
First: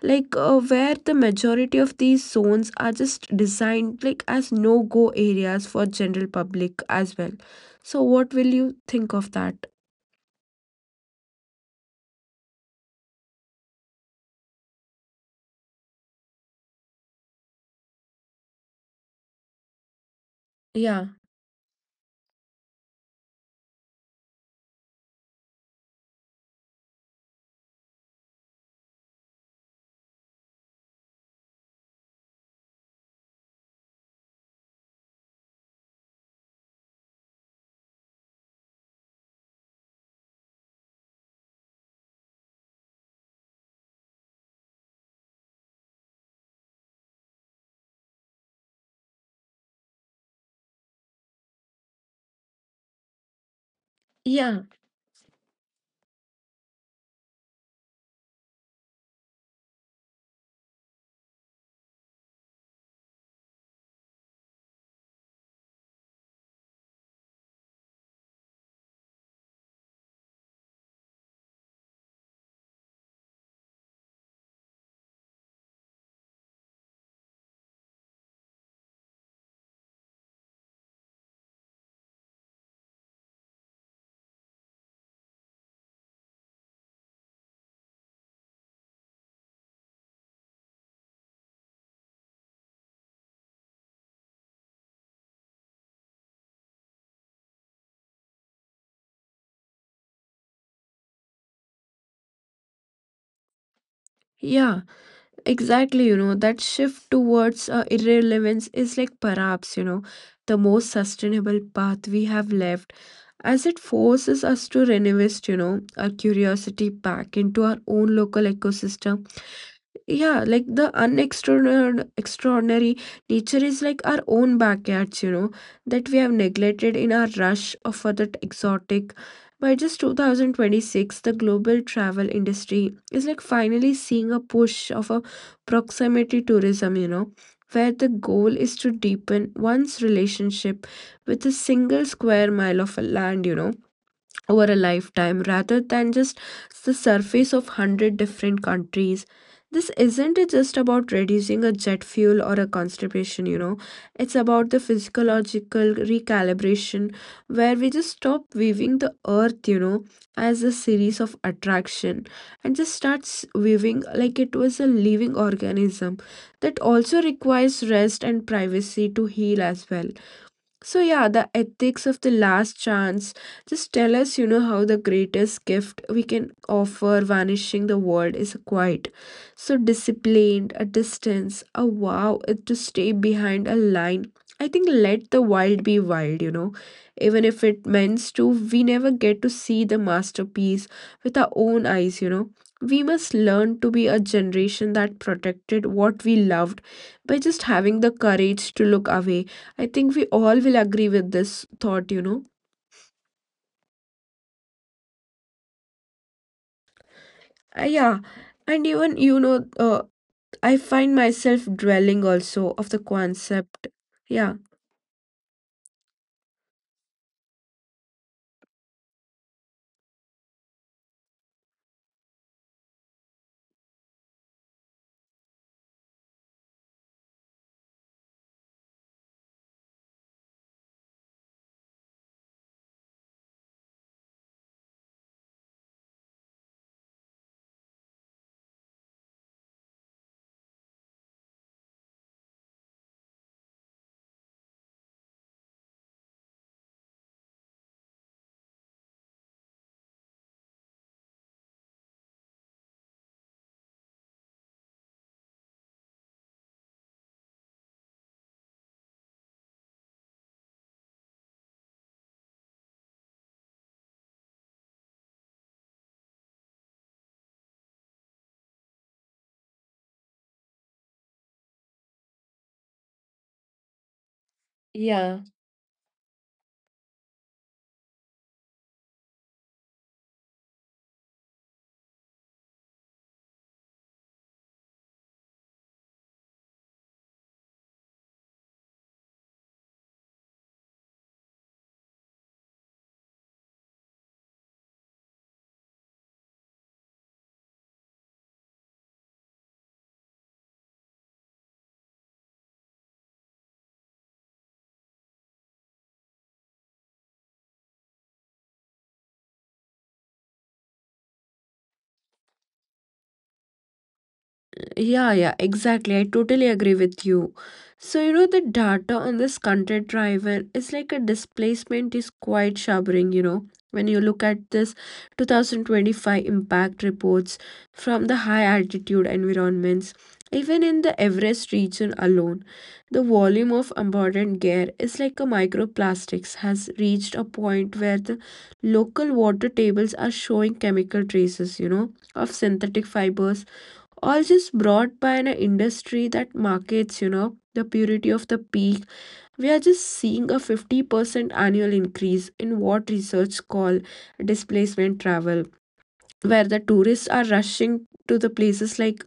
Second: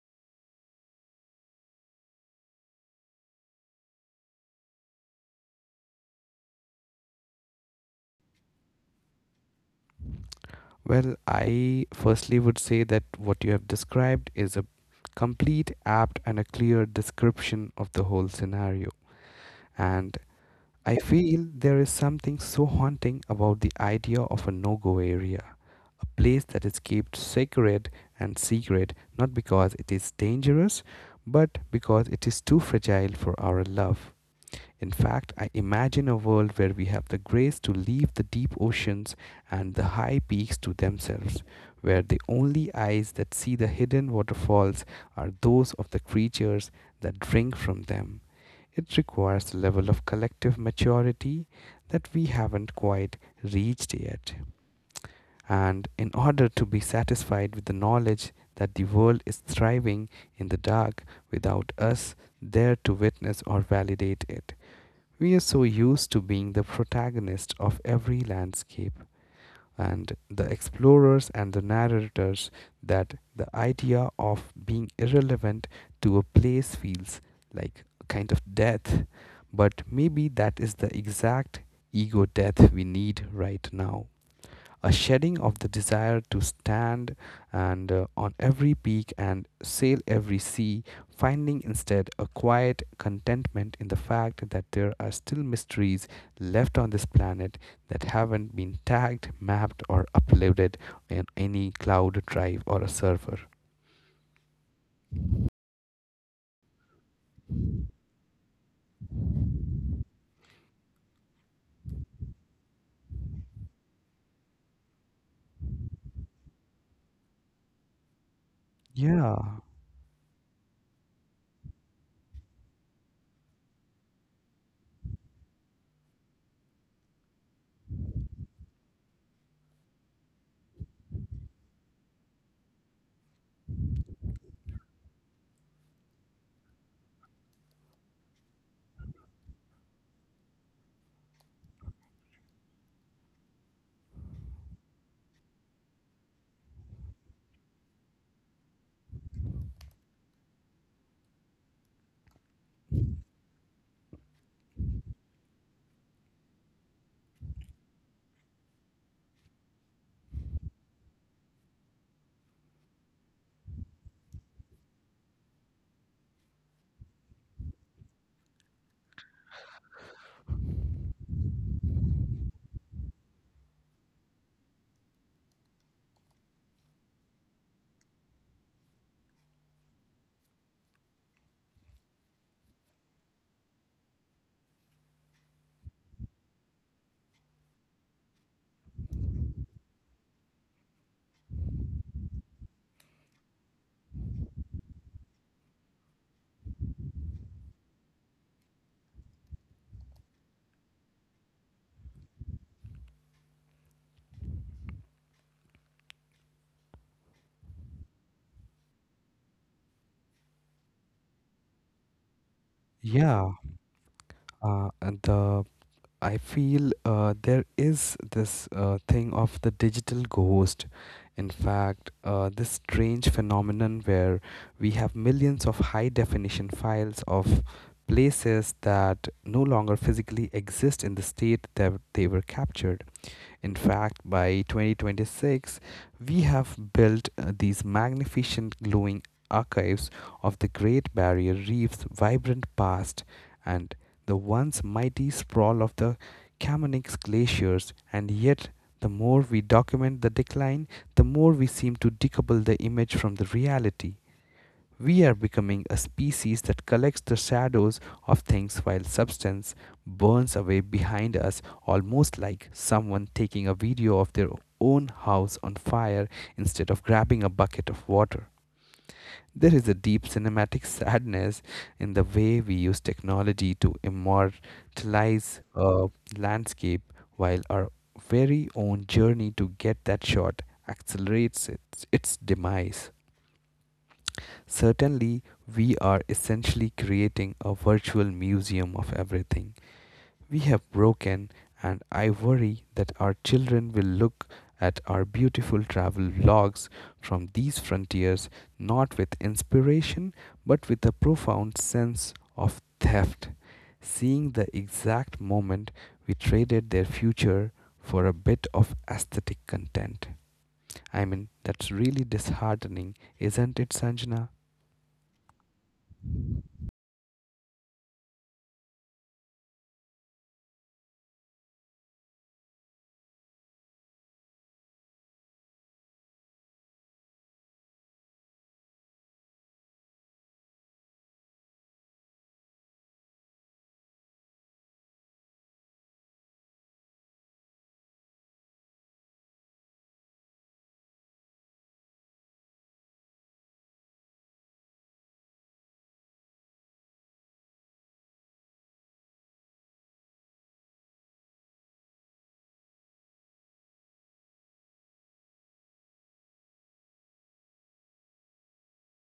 B: like where the majority of these zones are just designed like as no go areas for general public as well. So what will you think of that?
A: Well, I firstly would say that what you have described is a complete, apt, and a clear description of the whole scenario. And I
B: Yeah,
A: feel there is something so haunting about the idea of a no go area, a place that is kept sacred and secret not because it is dangerous, but because it is too fragile for our love. In fact, I imagine a world where we have the grace to leave the deep oceans and the high peaks to themselves, where the only eyes that see the hidden waterfalls are those of the creatures that drink from them. It requires a level of collective maturity that we haven't quite reached yet.
B: yeah,
A: And in order to be satisfied with the knowledge that the world is thriving in the dark without us there to witness or validate it, we are so used to being the protagonist of every landscape and the explorers and the narrators that the idea of being irrelevant to a place feels like a kind of death. But maybe that is the exact ego death we need right now, a shedding of the desire to stand and on every peak and sail every sea, finding instead a quiet contentment in the fact that there are still mysteries left on this planet that haven't been tagged, mapped, or uploaded in any cloud drive or a server.
B: yeah, exactly. You know, that shift towards irrelevance is like perhaps, you know, the most sustainable path we have left, as it forces us to reinvest, you know, our curiosity back into our own local ecosystem.
A: Yeah,
B: Yeah, like the unextraordinary extraordinary nature is like our own backyards, you know, that we have neglected in our rush of for that exotic. By just 2026, the global travel industry is like finally seeing a push of a proximity tourism, you know, where the goal is to deepen one's relationship with a single square mile of a land, you know, over a lifetime rather than just the surface of 100 different countries. This isn't just about reducing a jet fuel or a constipation, you know, it's about the physiological recalibration where we just stop viewing the earth, you know, as a series of attraction, and just starts viewing like it was a living organism that also requires rest and privacy to heal as well. So yeah, the ethics of the last chance just tell us, you know, how the greatest gift we can offer vanishing the world is quiet. So disciplined, a distance, a wow, it to stay behind a line. I think let the wild be wild, you know. Even if it means to, we never get to see the masterpiece with our own eyes, you know. We must learn to be a generation that protected what we loved by just having the courage to look away. I think we all will agree with this thought, you know. Uh, yeah, and even, you know, I find myself dwelling also of the
A: yeah.
B: concept. Yeah.
A: And the I feel there is this thing of the digital ghost. In fact, this strange phenomenon where we have millions of high definition files of places that no longer physically exist in the state that they were captured. In fact, by 2026, we have built these magnificent glowing archives of the Great Barrier Reef's vibrant past and the once mighty sprawl of the Chamonix glaciers, and yet the more we document the decline, the more we seem to decouple the image from the reality. We are becoming a species that collects the shadows of things while substance burns away behind us, almost like someone taking a video of their own house on fire instead of grabbing a bucket of water. There is a deep cinematic sadness in the way we use technology to
B: Yeah.
A: immortalize a landscape while our very own journey to get that shot accelerates its demise. Certainly, we are essentially creating a virtual museum of everything we have broken, and I worry that our children will look at our beautiful travel logs from these frontiers not with inspiration but with a profound sense of theft, seeing the exact moment we traded their future for a bit of aesthetic content. I mean, that's really disheartening, isn't it, Sanjana?
B: Yeah, yeah, exactly. I totally agree with you. So, you know, the data on this content driver is like a displacement is quite shivering, you know. When you look at this 2025 impact reports from the high altitude environments, even in the Everest region alone, the volume of abundant air is like a microplastics has reached a point where the local water tables are showing chemical traces, you know, of synthetic fibers or just brought by an industry that markets, you know, the purity of the peak. We are just seeing a 50% annual increase in what research call displacement travel, where the tourists are rushing to the places like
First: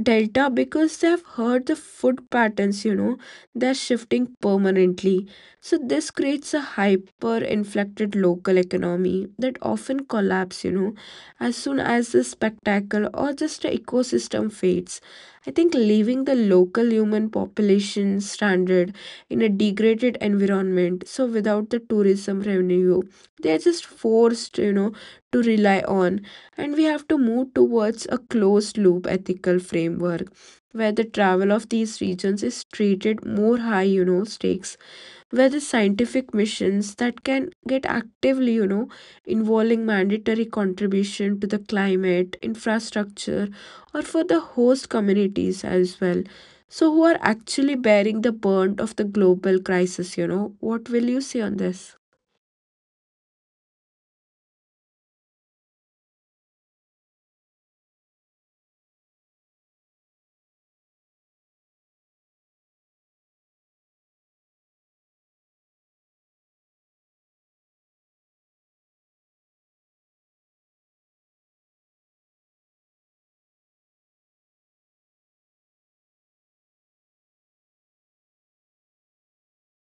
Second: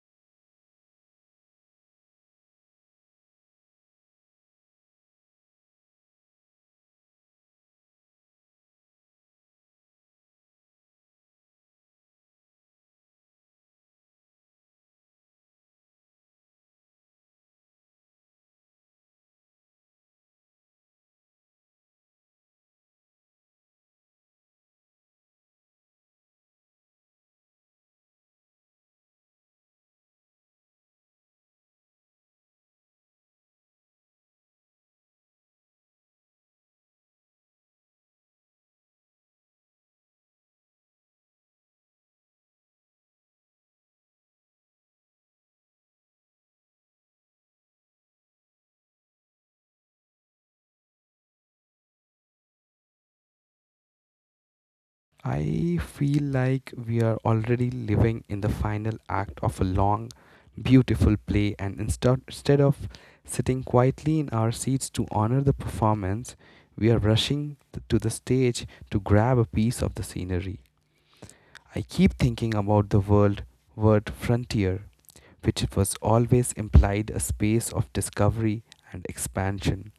B: Delta because they have heard the food patterns, you know, they're shifting permanently. So this creates a hyper inflected local economy that often collapse, you know, as soon as the spectacle or just the ecosystem fades. I think leaving the local human population stranded in a degraded environment, so without the tourism revenue, they are just forced, you know, to rely on. And we have to move towards a closed loop ethical framework where the travel of these regions is treated more high, you know, stakes, where the scientific missions that can get actively, you know, involving mandatory contribution to the climate infrastructure or for the host communities as well. So who are actually bearing the burden of the global crisis, you know. What will you say on this?
A: I feel like we are already living in the final act of a long, beautiful play, and instead of sitting quietly in our seats to honor the performance, we are rushing to the stage to grab a piece of the scenery. I keep thinking about the world word frontier, which was always implied a space of discovery and expansion.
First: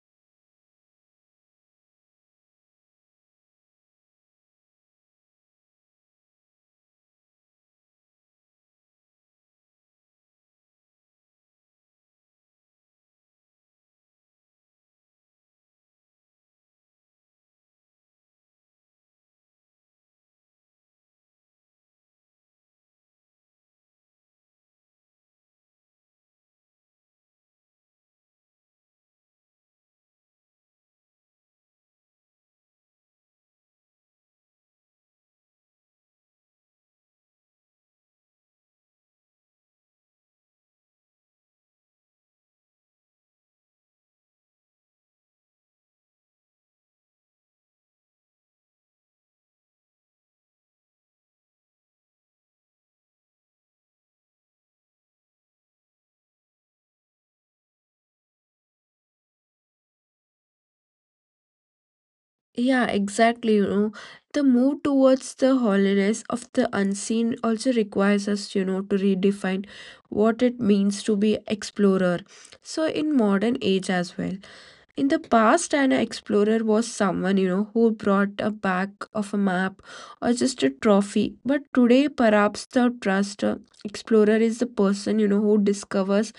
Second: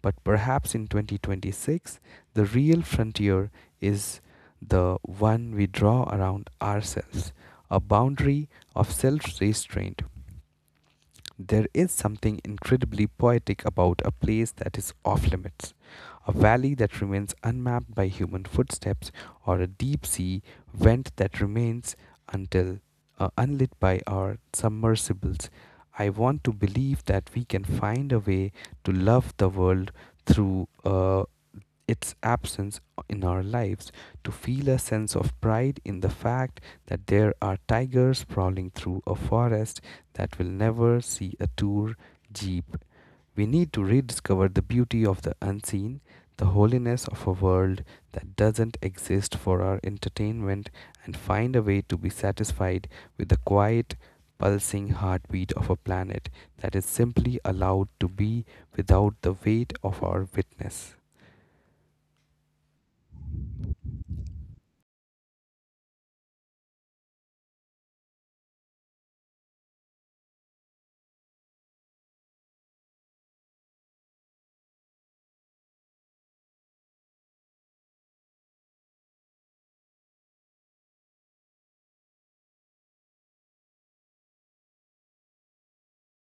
A: But perhaps in 2026, the real frontier is the one we draw around ourselves, a boundary of self restraint. There is something incredibly poetic about a place that is off limits, a valley that remains unmapped by human footsteps, or a deep sea vent that remains until unlit by our submersibles. I want to believe that we can find a way to love the world through its absence in our lives, to feel a sense of pride in the fact that there are tigers prowling through a forest that will never see a tour jeep. We need to rediscover the beauty of the unseen, the holiness of a world that doesn't exist for our entertainment, and find a way to be satisfied with the quiet, pulsing heartbeat of a planet that is simply allowed to be without the weight of our witness.
B: Yeah, exactly. You know, the move towards the holiness of the unseen also requires us, you know, to redefine what it means to be explorer. So in modern age as well. In the past, an explorer was someone, you know, who brought a back of a map or just a trophy. But today, perhaps the trust explorer is the person, you know, who discovers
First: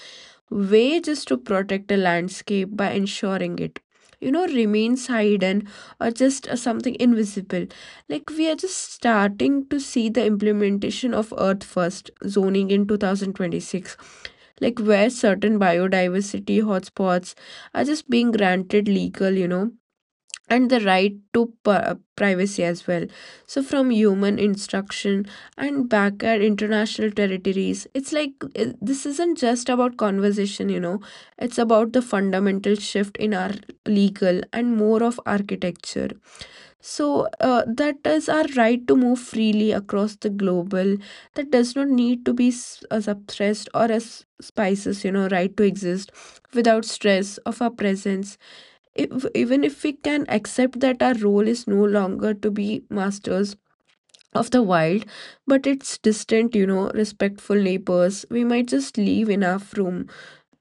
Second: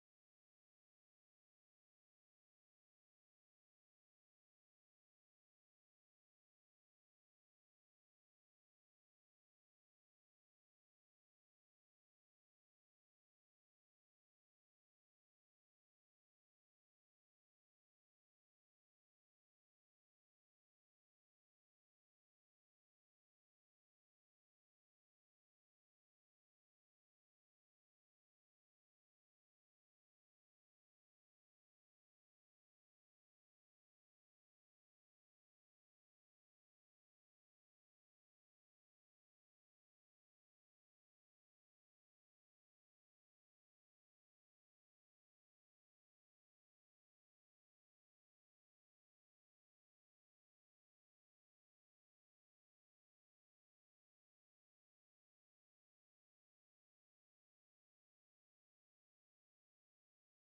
B: way just to protect a landscape by ensuring it, you know, remains hidden or just something invisible. Like we are just starting to see the implementation of earth first zoning in 2026, like where certain biodiversity hotspots are just being granted legal, you know, and the right to privacy as well. So from human instruction and back at international territories, it's like this isn't just about conversation, you know, it's about the fundamental shift in our legal and more of architecture. So, that is our right to move freely across the global that does not need to be suppressed or as spices, you know, right to exist without stress of our presence if, even if we can accept that our role is no longer to be masters of the wild, but it's distant, you know, respectful neighbors. We might just leave enough room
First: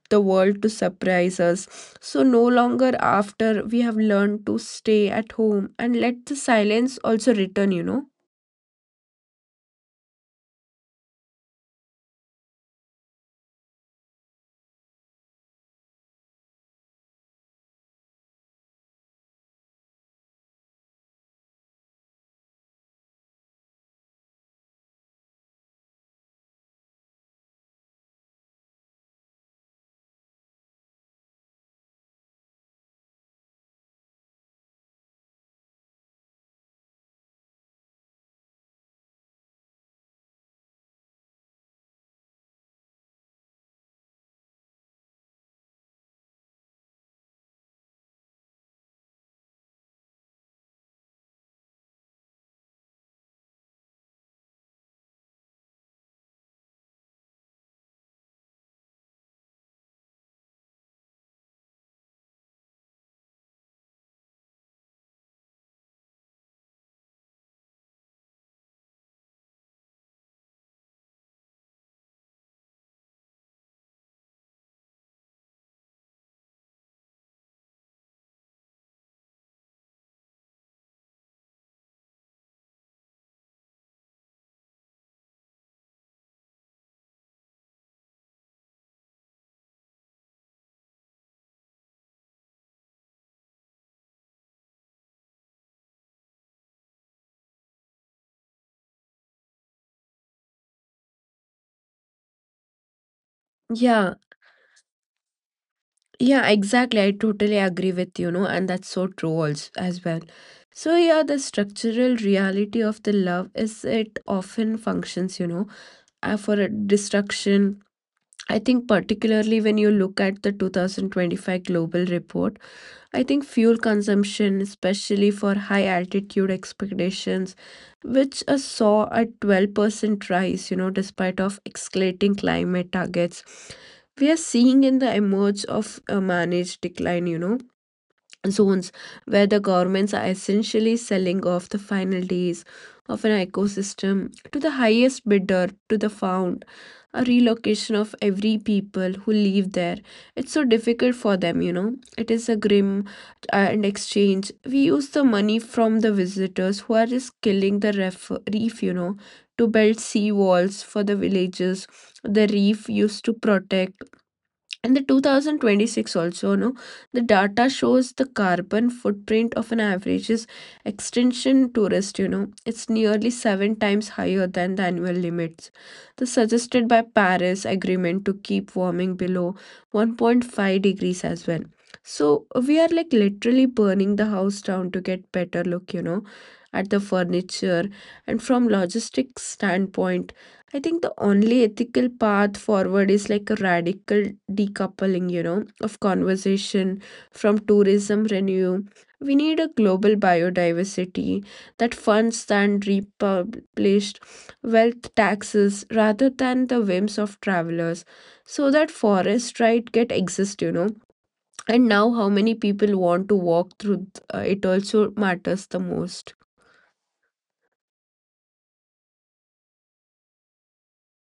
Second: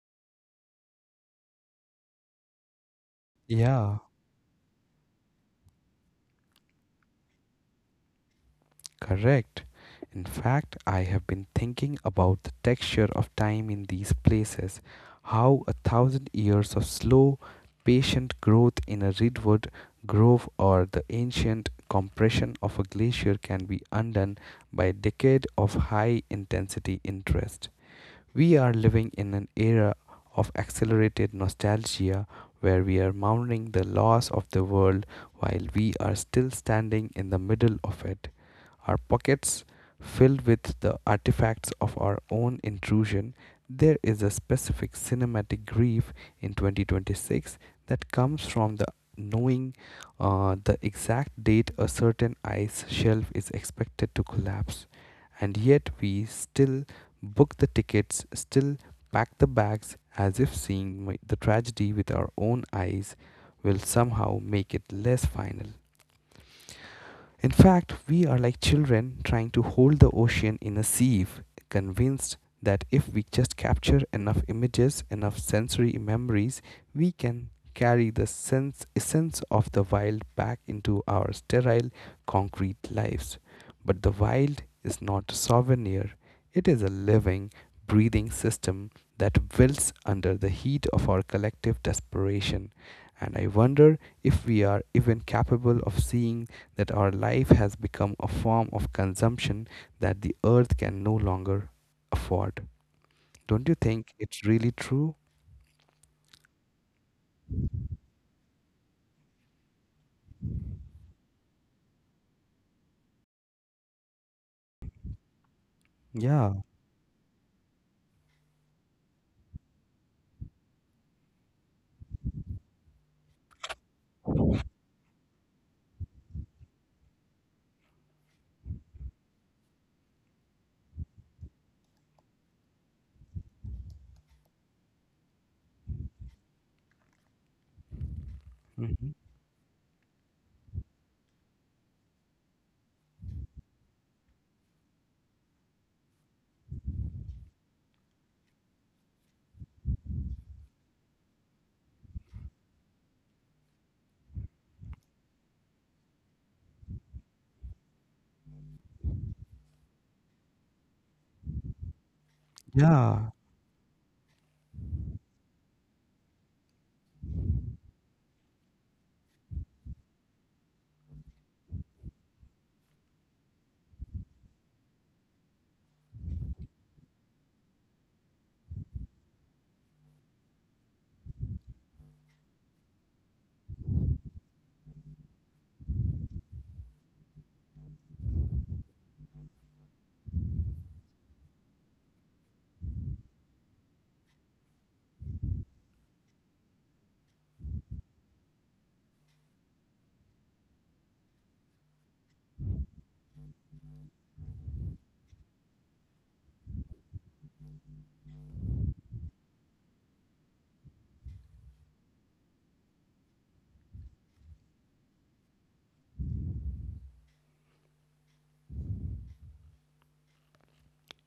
B: the world to surprise us. So no longer after we have
A: Yeah,
B: learned to stay at home and let the silence also return, you know.
A: correct. In fact, I have been thinking about the texture of time in these places, how a thousand years of slow, patient growth in a redwood grove or the ancient compression of a glacier can be undone by a decade of high intensity interest. We are living in an era of accelerated nostalgia where we are mourning the loss of the world while we are still standing in the middle of it, our pockets filled with the artifacts of our own intrusion. There is a specific cinematic grief in 2026 that comes from the knowing the exact date a certain ice shelf is expected to collapse, and yet we still book the tickets, still pack the bags as if seeing the tragedy with our own eyes will somehow make it less final. In fact, we are like children trying to hold the ocean in a sieve, convinced that if we just capture enough images, enough sensory memories, we can carry the sense essence of the wild back into our sterile concrete lives. But the wild is not a souvenir, it is a living, breathing system that wilts under the heat of our collective desperation. And I wonder if we are even capable of seeing that our life has become a form of consumption that the earth can no longer afford. Don't you think
B: Yeah,
A: it's really true?
B: yeah, exactly, I totally agree with you know, and that's so true also, as well. So yeah, the structural reality of the love is it often functions, you know,
A: Yeah.
B: for a destruction. I think, particularly when you look at the 2025 global report, I think fuel consumption, especially for high altitude expeditions, which saw a 12% rise, you know, despite of escalating climate targets. We are seeing in the emerge of a managed decline, you know, zones
A: Mhm.
B: where the governments are essentially selling off the final days of an ecosystem to the highest bidder, to the found, a relocation of every people who live there. It's so difficult for them, you know. It is a grim and exchange. We use the money from the visitors who are just killing the reef, you know, to build sea walls for the villages the reef
A: Yeah.
B: used to protect in the 2026 also. No, the data shows the carbon footprint of an average is extension tourist, you know, it's nearly 7 times higher than the annual limits the suggested by Paris agreement to keep warming below 1.5 degrees as well. So we are like literally burning the house down to get better look, you know, at the furniture. And from logistics standpoint, I think the only ethical path forward is like a radical decoupling, you know, of conversation from tourism renew. We need a global biodiversity that funds and republished wealth taxes rather than the whims of travelers, so that forest right get exist, you know. And now how many people want to walk through it also matters the most.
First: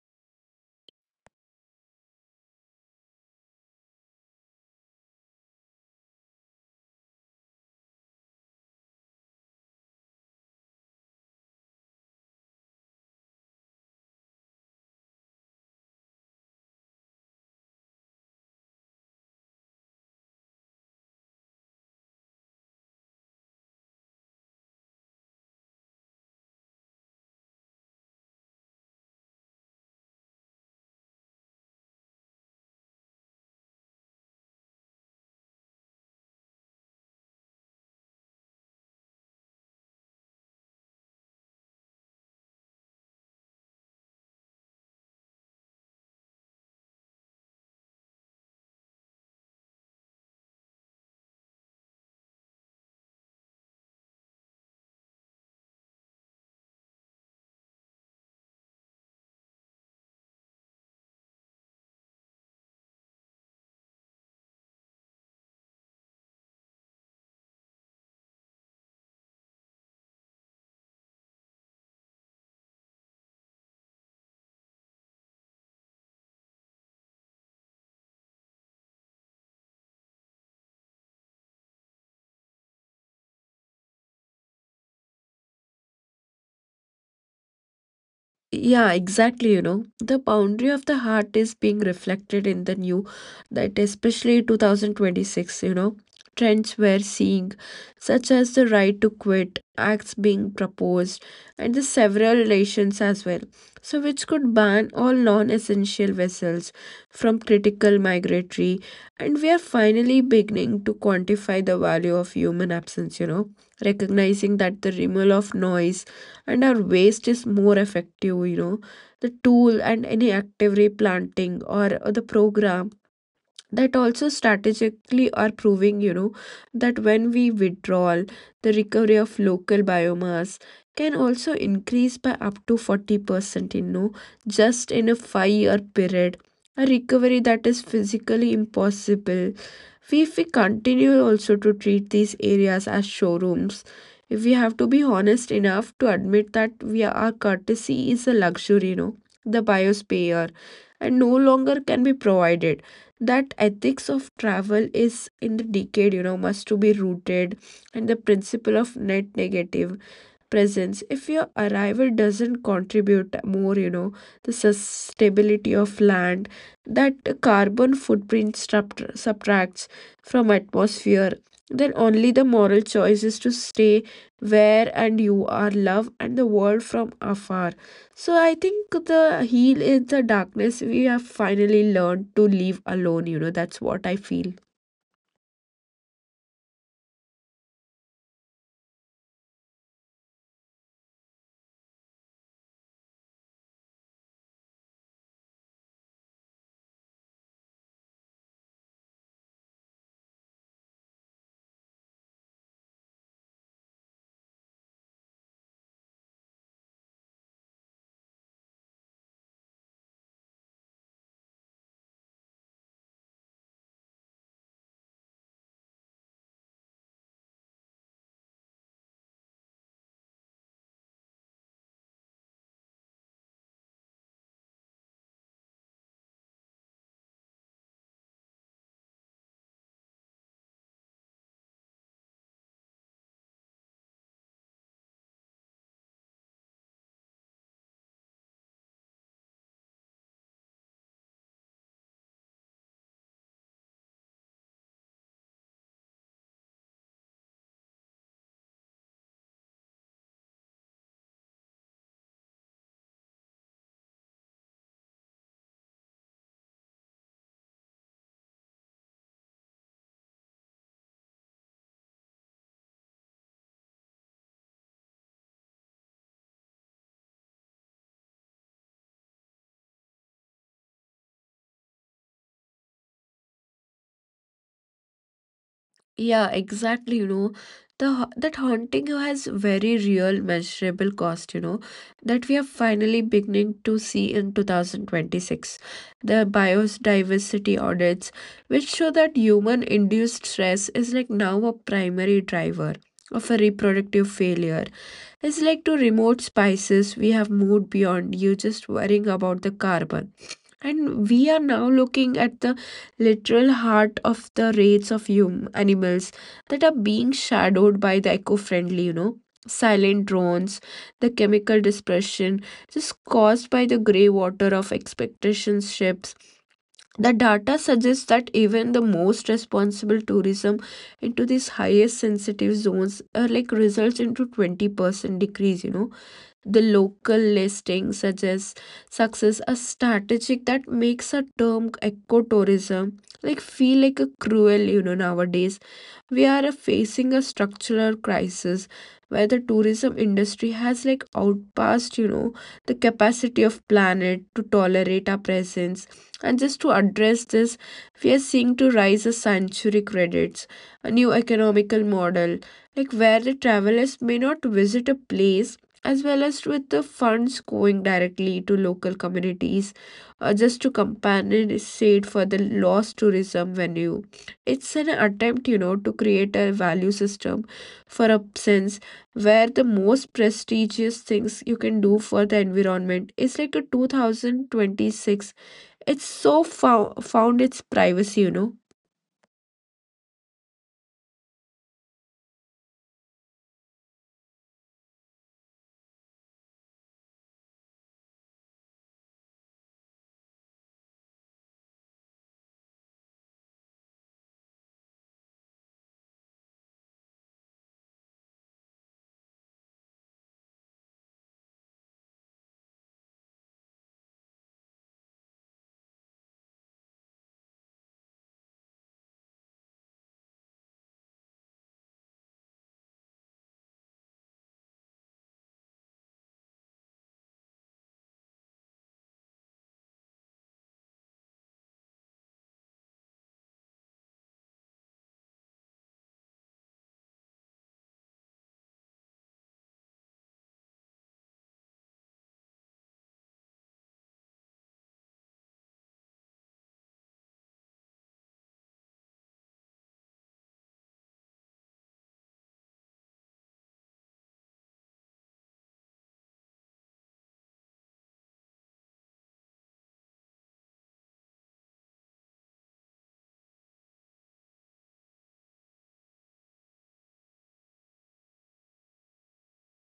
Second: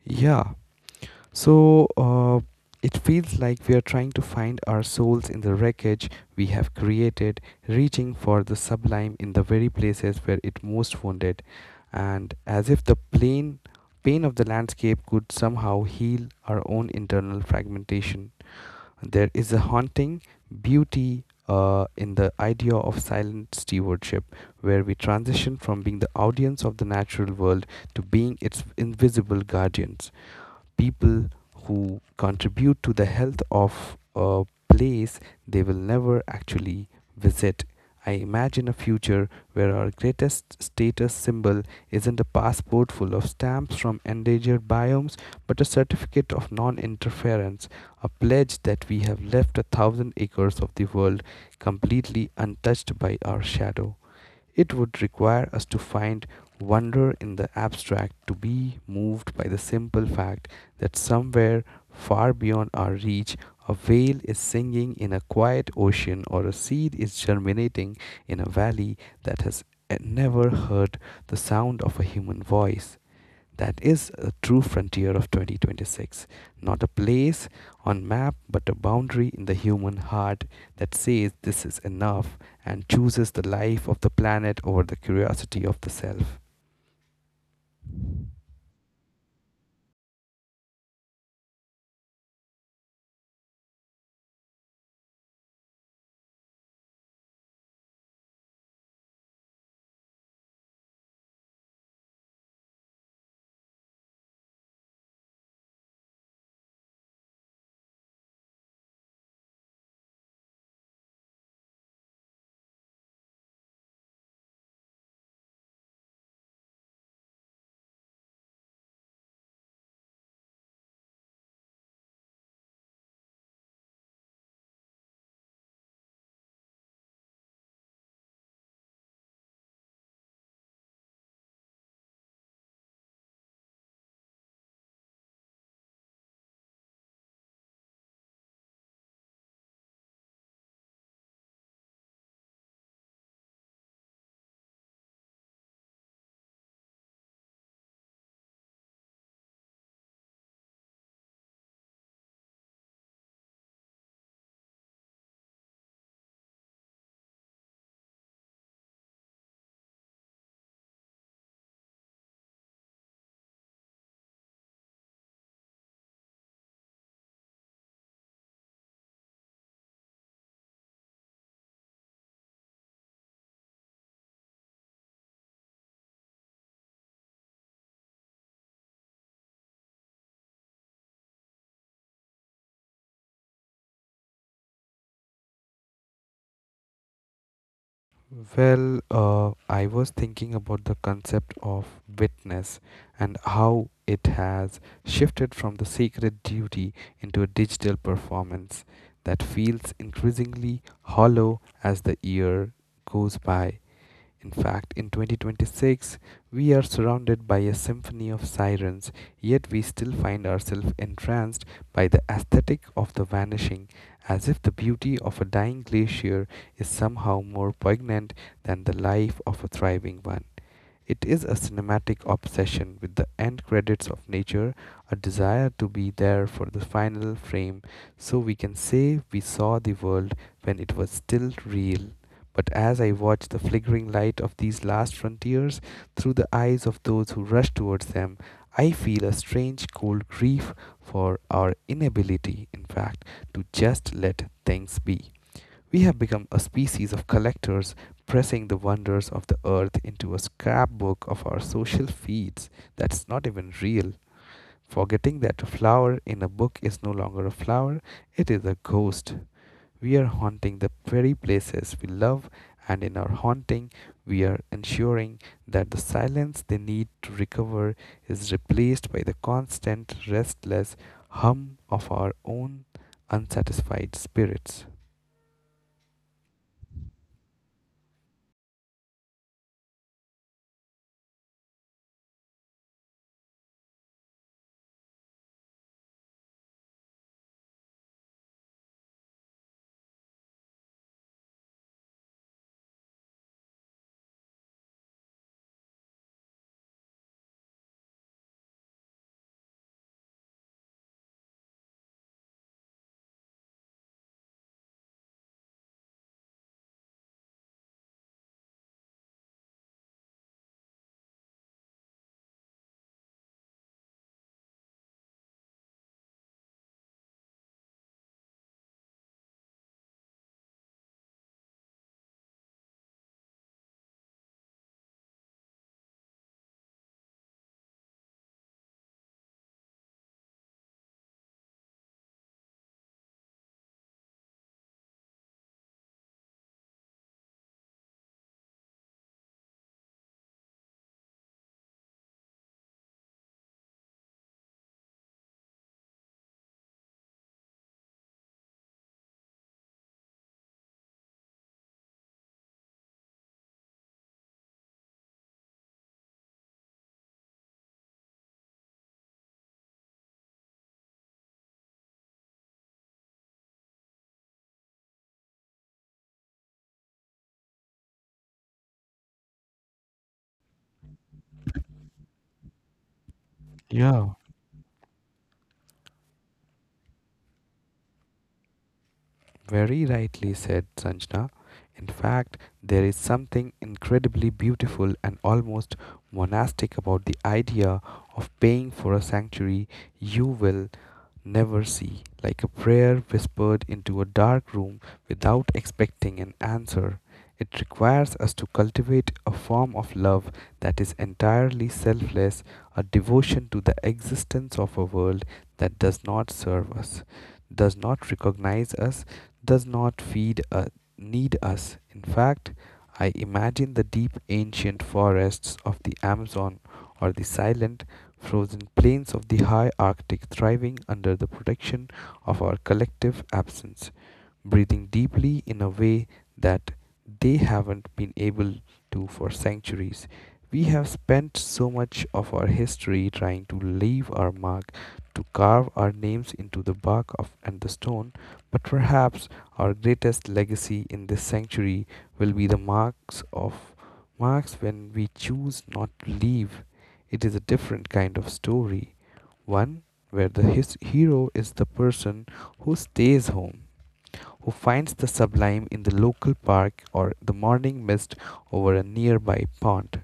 A: Yeah. So it feels like we are trying to find our souls in the wreckage we have created, reaching for the sublime in the very places where it most wounded, and as if the plain pain of the landscape could somehow heal our own internal fragmentation. There is a haunting beauty in the idea of silent stewardship, where we transition from being the audience of the natural world to being its invisible guardians, people who contribute to the health of a place they will never actually visit. I imagine a future where our greatest status symbol isn't a passport full of stamps from endangered biomes, but a certificate of non interference, a pledge that we have left a thousand acres of the world completely untouched by our shadow. It would require us to find wonder in the abstract, to be moved by the simple fact that somewhere far beyond our reach, a whale is singing in a quiet ocean or a seed is germinating in a valley that has never heard the sound of a human voice. That is a true frontier of 2026, not a place on map, but a boundary in the human heart that says this is enough and chooses the life of the planet over the curiosity of the self.
B: Yeah, exactly. You know, the boundary of the heart is being reflected in the new, that especially 2026, you know, trends we're seeing, such as the right to quit, acts being proposed, and the several relations as well. So, which could ban all non essential vessels from critical migratory, and we are finally beginning to quantify the value of human absence, you know, recognizing that the removal of noise and our waste is more effective, you know, the tool and any active replanting or the program that also strategically are proving, you know, that when we withdraw the recovery of local biomass can also increase by up to 40%, you know, just in a 5-year period. A recovery that is physically impossible we if we continue also to treat these areas as showrooms. If we have to be honest enough to admit that we are, our courtesy is a luxury, you know, the biosphere and no longer can be provided. That ethics of travel is in the decade, you know, must to be rooted in the principle of net negative presence. If your arrival doesn't contribute more, you know, the sustainability of land, that carbon footprint subtracts from atmosphere, then only the moral choice is to stay where and you are love and the world from afar. So I think the heal in the darkness we have finally learned to live alone, you know, that's what I feel.
A: Well, I was thinking about the concept of witness and how it has shifted from the sacred duty into a digital performance that feels increasingly hollow as the year goes by. In fact, in 2026, we are surrounded by a symphony of sirens, yet we still find ourselves entranced by the aesthetic of the vanishing, as if the beauty of a dying glacier is somehow more poignant than the life of a thriving one. It is a cinematic obsession with the end credits of nature, a desire to be there for the final frame so we can say we saw the world when it was still real. But as I watch the flickering light of these last frontiers through the eyes of those who rush towards them, I feel a strange cold grief for our inability, in fact, to just let things be. We have become a species of collectors, pressing the wonders of the earth into a scrapbook of our social feeds that's not even real, forgetting that a flower in a book is no longer a flower, it is a ghost. We are haunting the very places we love, and in our haunting, we are ensuring that the silence they need to recover is replaced by the constant, restless hum of our own unsatisfied spirits.
B: Yeah, exactly. You know, the that haunting has very real measurable cost, you know, that we are finally beginning to see in 2026. The biodiversity audits, which show that human-induced stress is like now a primary driver of a reproductive failure. It's like to remote spices, we have moved beyond you just worrying about the carbon. And we are now looking at the literal heart of the rates of hum animals that are being shadowed by the eco-friendly, you know, silent drones, the chemical dispersion just caused by the grey water of expectation ships. The data suggests that even the most responsible tourism into these highest sensitive zones are like results into 20% decrease, you know, the local listing suggests success as strategic that makes a term ecotourism like feel like a cruel, you know, nowadays. We are facing a structural crisis where the tourism industry has like outpassed, you know, the capacity of planet to tolerate our presence. And just to address this, we are seeing to rise a century credits, a new economical model, like where the travelers may not visit a place as well as with the funds going directly to local communities, just to compensate for the lost tourism venue. It's an attempt, you know, to create a value system for absence where the most prestigious things you can do for the environment is like a
A: Yeah.
B: 2026. It's so found its privacy, you know.
A: Very rightly said, Sanjana. In fact, there is something incredibly beautiful and almost monastic about the idea of paying for a sanctuary you will never see, like a prayer whispered into a dark room without expecting an answer. It requires us to cultivate a form of love that is entirely selfless, a devotion to the existence of a world that does not serve us, does not recognize us, does not feed us, need us. In fact, I imagine the deep ancient forests of the Amazon or the silent frozen plains of the high Arctic thriving under the protection of our collective absence, breathing deeply in a way that they haven't been able to for centuries. We have spent so much of our history trying to leave our mark, to carve our names into the bark of and the stone, but perhaps our greatest legacy in this century will be the marks of marks when we choose not to leave. It is a different kind of story, one where the his hero is the person who stays home, who finds the sublime in the local park or the morning mist over a nearby pond,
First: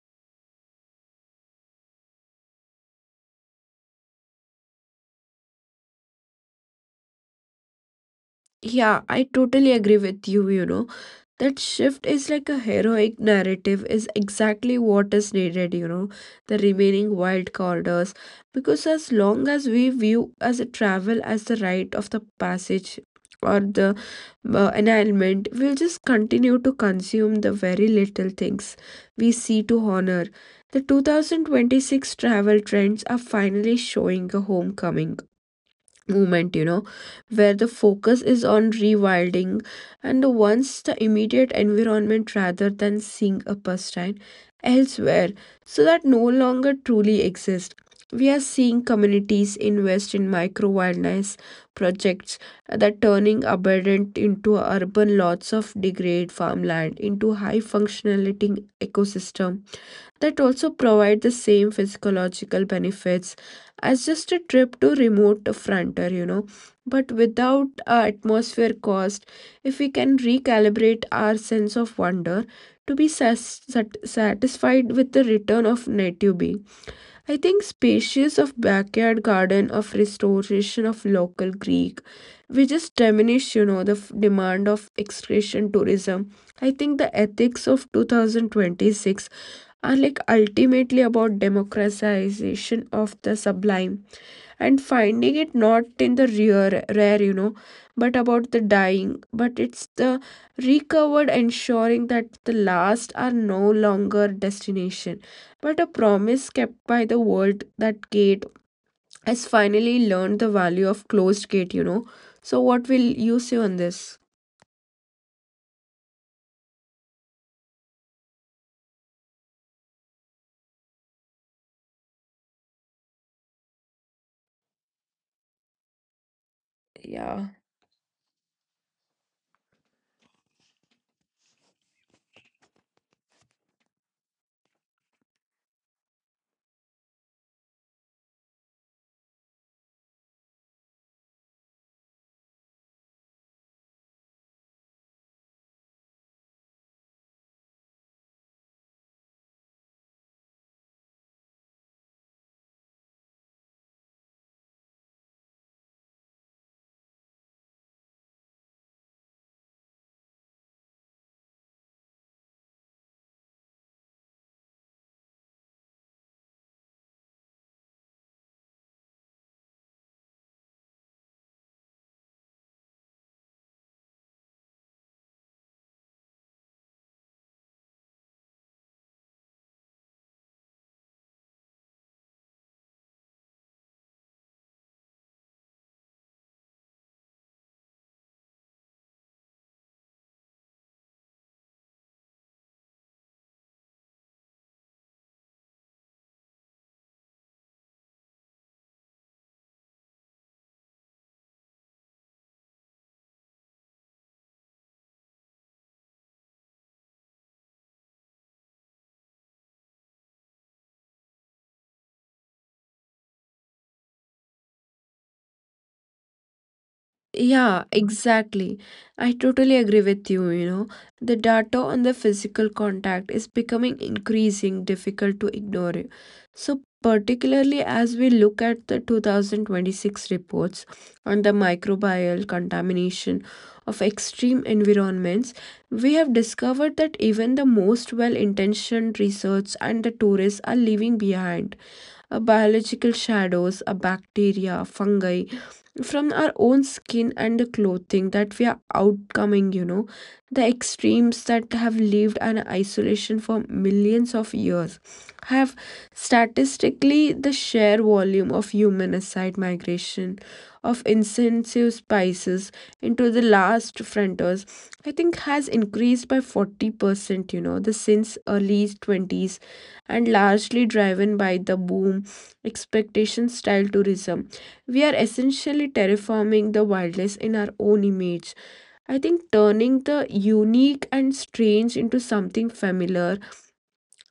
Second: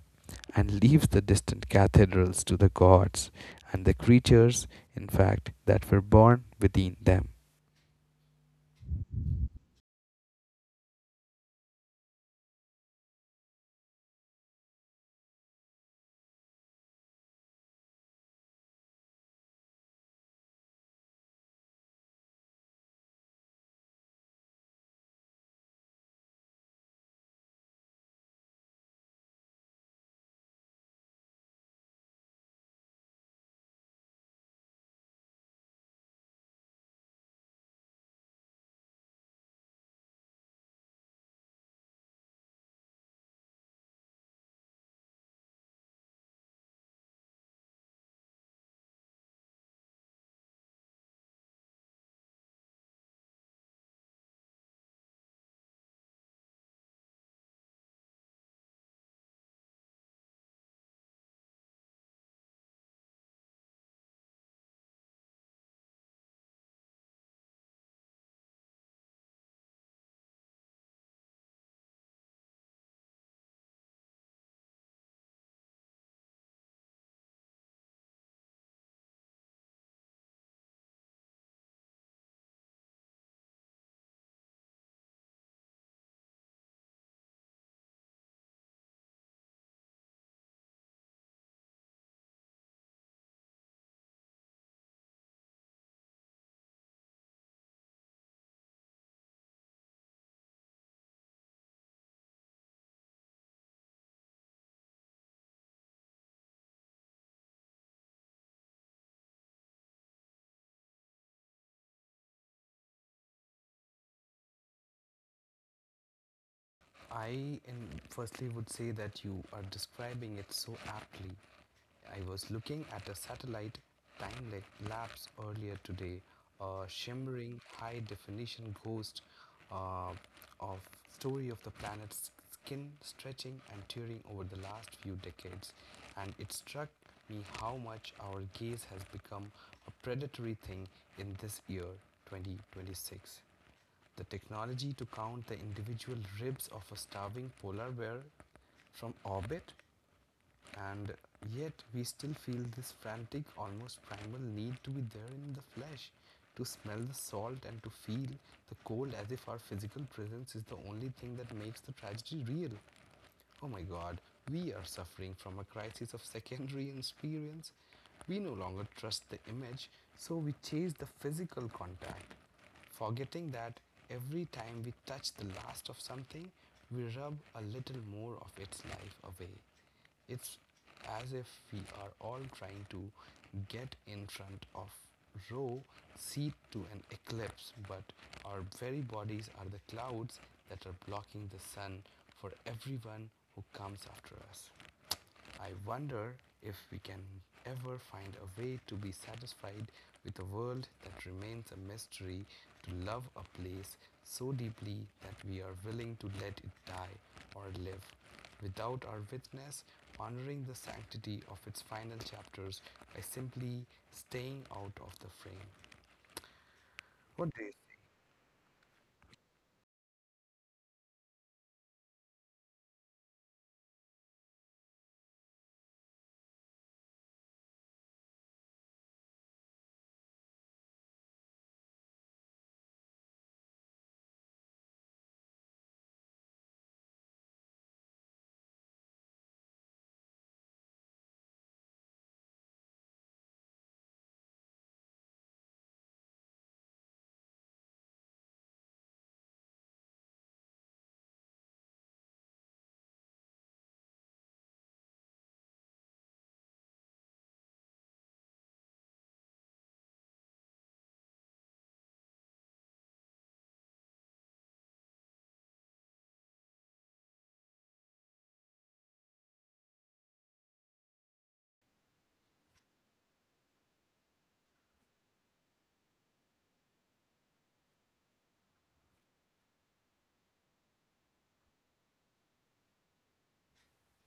A: and leaves the distant cathedrals to the gods and the creatures, in fact, that were born within them.
B: Yeah, I totally agree with you, you know. That shift is like a heroic narrative is exactly what is needed, you know, the remaining wild corridors. Because as long as we view as a travel as the rite of the passage or the annulment, we'll just continue to consume the very little things we see to honor. The 2026 travel trends are finally showing a homecoming movement, you know, where the focus is on rewilding and the once the immediate environment rather than seeing a pastime elsewhere, so that no longer truly exists. We are seeing communities invest in micro wildlife projects that turning abundant into urban lots of degraded farmland into high functionality ecosystem that also provide the same physiological benefits as just a trip to remote frontier, you know, but without atmosphere cost. If we can recalibrate our sense of wonder to be satisfied with the return of native being, I think spacious of backyard garden of restoration of local Greek, we just diminish, you know, the demand of excretion tourism. I think the ethics of 2026 are like ultimately about democratization of the sublime and finding it not in the rare, rare, you know, but about the dying. But it's the recovered ensuring that the last are no longer destination, but a promise kept by the world that gate has finally learned the value of closed gate, you know. So, what will you say on this?
A: I firstly would say that you are describing it so aptly. I was looking at a satellite time lapse earlier today, a
B: Yeah.
A: shimmering high definition ghost uh, of story of the planet's skin stretching and tearing over the last few decades, and it struck me how much our gaze has become a predatory thing in this year 2026. The technology to count the individual ribs of a starving polar bear from orbit, and yet, we still feel this frantic, almost primal need to be there in the flesh, to smell the salt and to feel the cold as if our physical presence is the only thing that makes the tragedy real. Oh my god, we are suffering from a crisis of secondary experience. We no longer trust the image, so we chase the physical contact, forgetting that every time we touch the last of something, we rub a little more of its life away. It's as if we are all trying to get in front of row seat to an eclipse, but our very bodies are the clouds that are blocking the sun for everyone who comes after us. I wonder if we can ever find a way to be satisfied with a world that remains a mystery, to love a place so deeply that we are willing to let it die or live, without our witness, honoring the sanctity of its final chapters by simply staying out of the frame. What do you—
B: Yeah, exactly. I totally agree with you, you know. The data on the physical contact is becoming increasing difficult to ignore. So particularly as we look at the 2026 reports on the microbial contamination of extreme environments, we have discovered that even the most well-intentioned research and the tourists are leaving behind a biological shadows, a bacteria, fungi from our own skin and the clothing that we are outcoming, you know, the extremes that have lived in isolation for millions of years have statistically the sheer volume of human aside migration of intensive spices into the last frontiers, I think has increased by 40%, you know, the since early 20s and largely driven by the boom expectation style tourism. We are essentially terraforming the wilderness in our own image. I think turning the unique and strange into something familiar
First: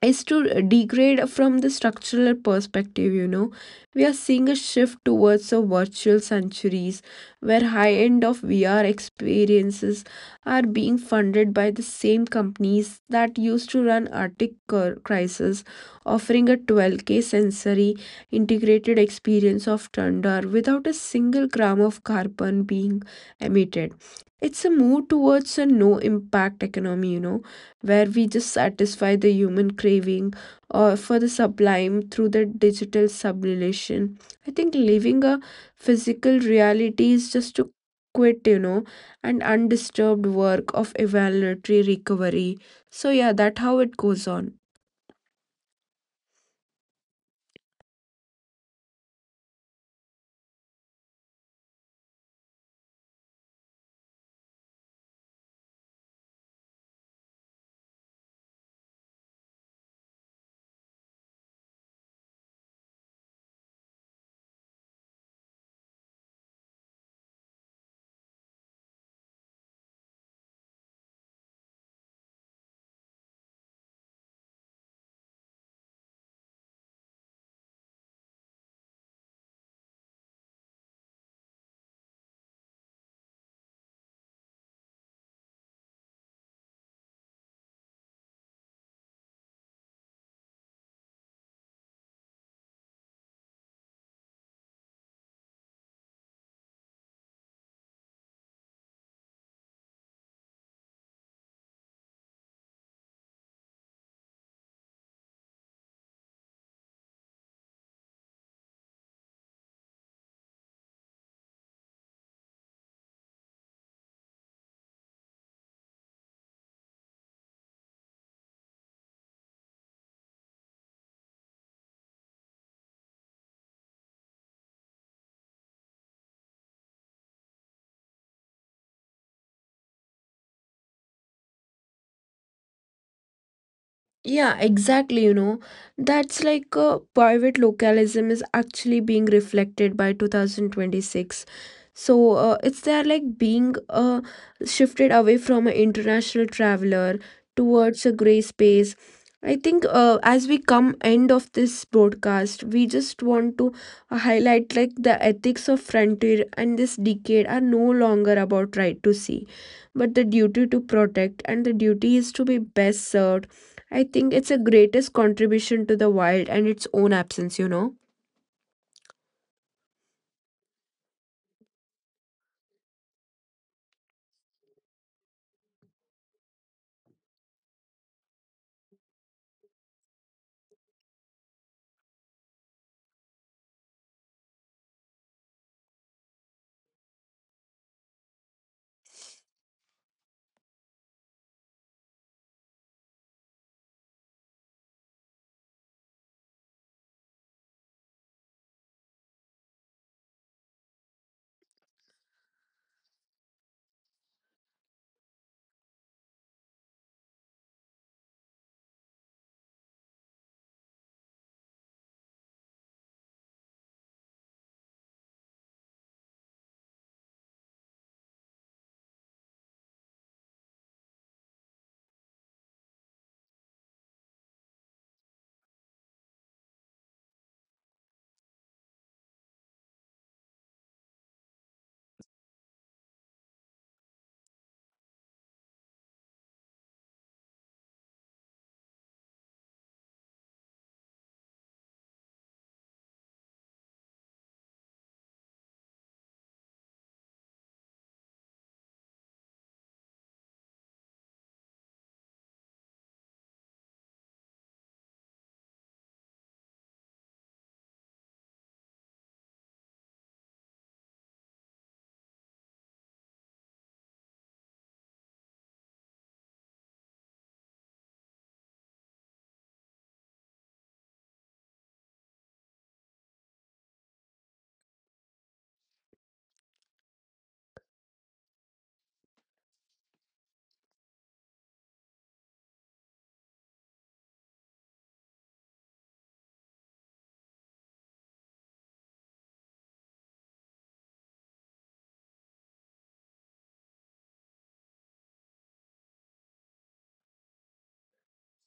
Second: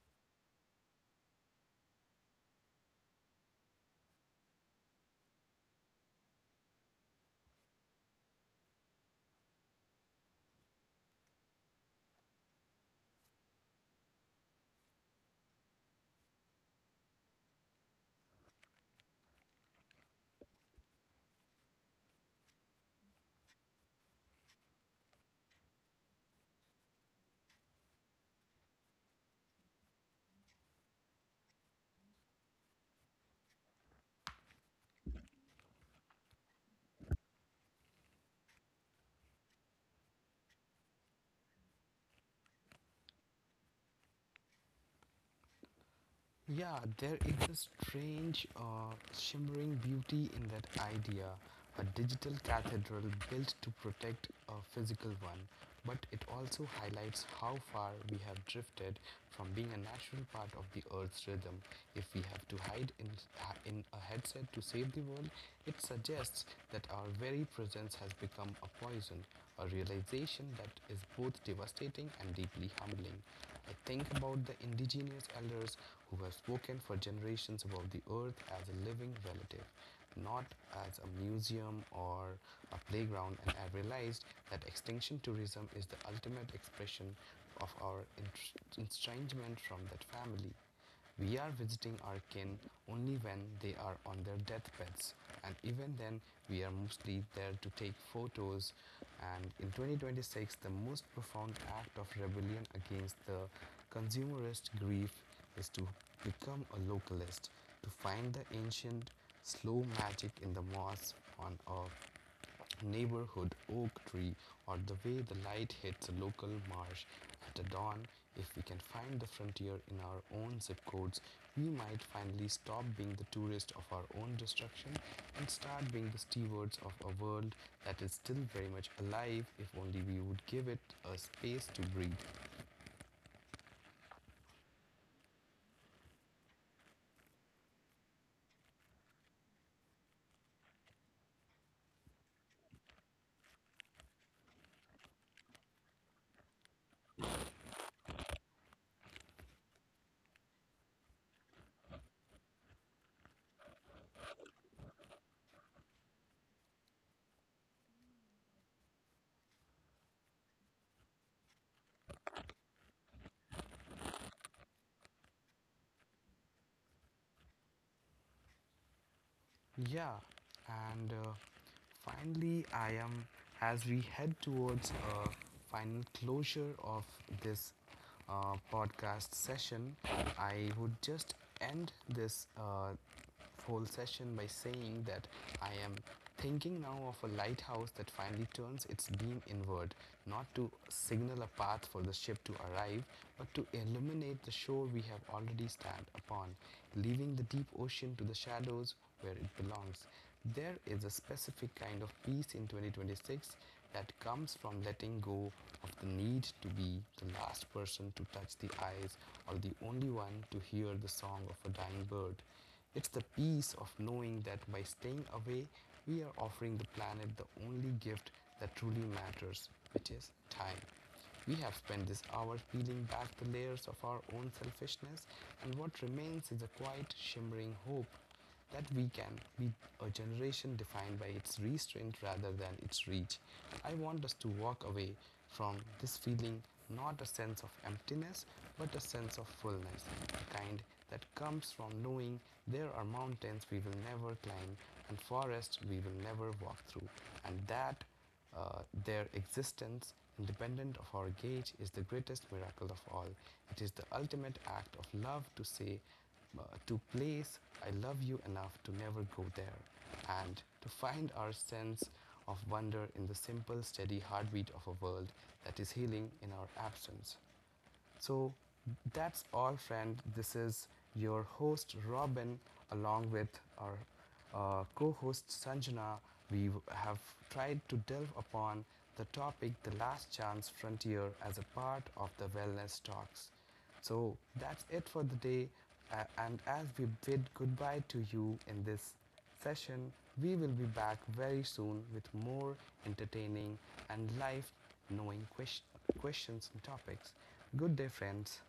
B: is to degrade from the structural perspective, you know, we are seeing a shift towards the virtual centuries where high end of VR experiences are being funded by the same companies that used to run arctic crisis, offering a 12K sensory integrated experience of thunder without a single gram of carbon being emitted. It's a move towards a no impact economy, you know, where we just satisfy the human craving or for the sublime through the digital sublimation. I think living a physical reality is just to quit, you know, and undisturbed work of evaluatory recovery. So yeah, that how it goes on.
A: Yeah, there is a strange, shimmering beauty in that idea. A digital cathedral built to protect a physical one, but it also highlights how far we have drifted from being a natural part of the Earth's rhythm. If we have to hide in a headset to save the world, it suggests that our very presence has become a poison, a realization that is both devastating and deeply humbling. I think about the indigenous elders who have spoken for generations about the earth as a living relative, not as a museum or a playground, and I realized that extinction tourism is the ultimate expression of our estrangement from that family. We are visiting our kin only when they are on their deathbeds, and even then, we are mostly there to take photos. And in 2026, the most profound act of rebellion against the consumerist grief is to become a localist, to find the ancient, slow magic in the moss on a neighborhood oak tree or the way the light hits a local marsh at the dawn. If we can find the frontier in our own zip codes, we might finally stop being the tourists of our own destruction and start being the stewards of a world that is still very much alive, if only we would give it a space to breathe.
B: Yeah, exactly. You know, that's like private localism is actually being reflected by 2026. So it's there like being shifted away from an international traveler towards a gray space. I think as we come end of this broadcast, we just want to highlight like the ethics of frontier and this decade are no longer about right to see, but the duty to protect and the duty is to be best served. I think it's a greatest contribution to the wild and its own absence, you know.
A: Yeah, and finally, I am, as we head towards a final closure of this podcast session, I would just end this whole session by saying that I am thinking now of a lighthouse that finally turns its beam inward, not to signal a path for the ship to arrive, but to illuminate the shore we have already stand upon, leaving the deep ocean to the shadows where it belongs. There is a specific kind of peace in 2026 that comes from letting go of the need to be the last person to touch the eyes or the only one to hear the song of a dying bird. It's the peace of knowing that by staying away, we are offering the planet the only gift that truly matters, which is time. We have spent this hour peeling back the layers of our own selfishness, and what remains is a quiet, shimmering hope that we can be a generation defined by its restraint rather than its reach. I want us to walk away from this feeling, not a sense of emptiness but a sense of fullness, the kind that comes from knowing there are mountains we will never climb and forests we will never walk through, and that uh, their existence, independent of our gauge, is the greatest miracle of all. It is the ultimate act of love to say, uh, to place, I love you enough to never go there, and to find our sense of wonder in the simple, steady heartbeat of a world that is healing in our absence. So that's all, friend. This is your host Robin, along with our co-host Sanjana. We have tried to delve upon the topic "The Last Chance Frontier" as a part of the Wellness Talks. So that's it for the day. And as we bid goodbye to you in this session, we will be back very soon with more entertaining and life knowing questions and topics. Good day, friends.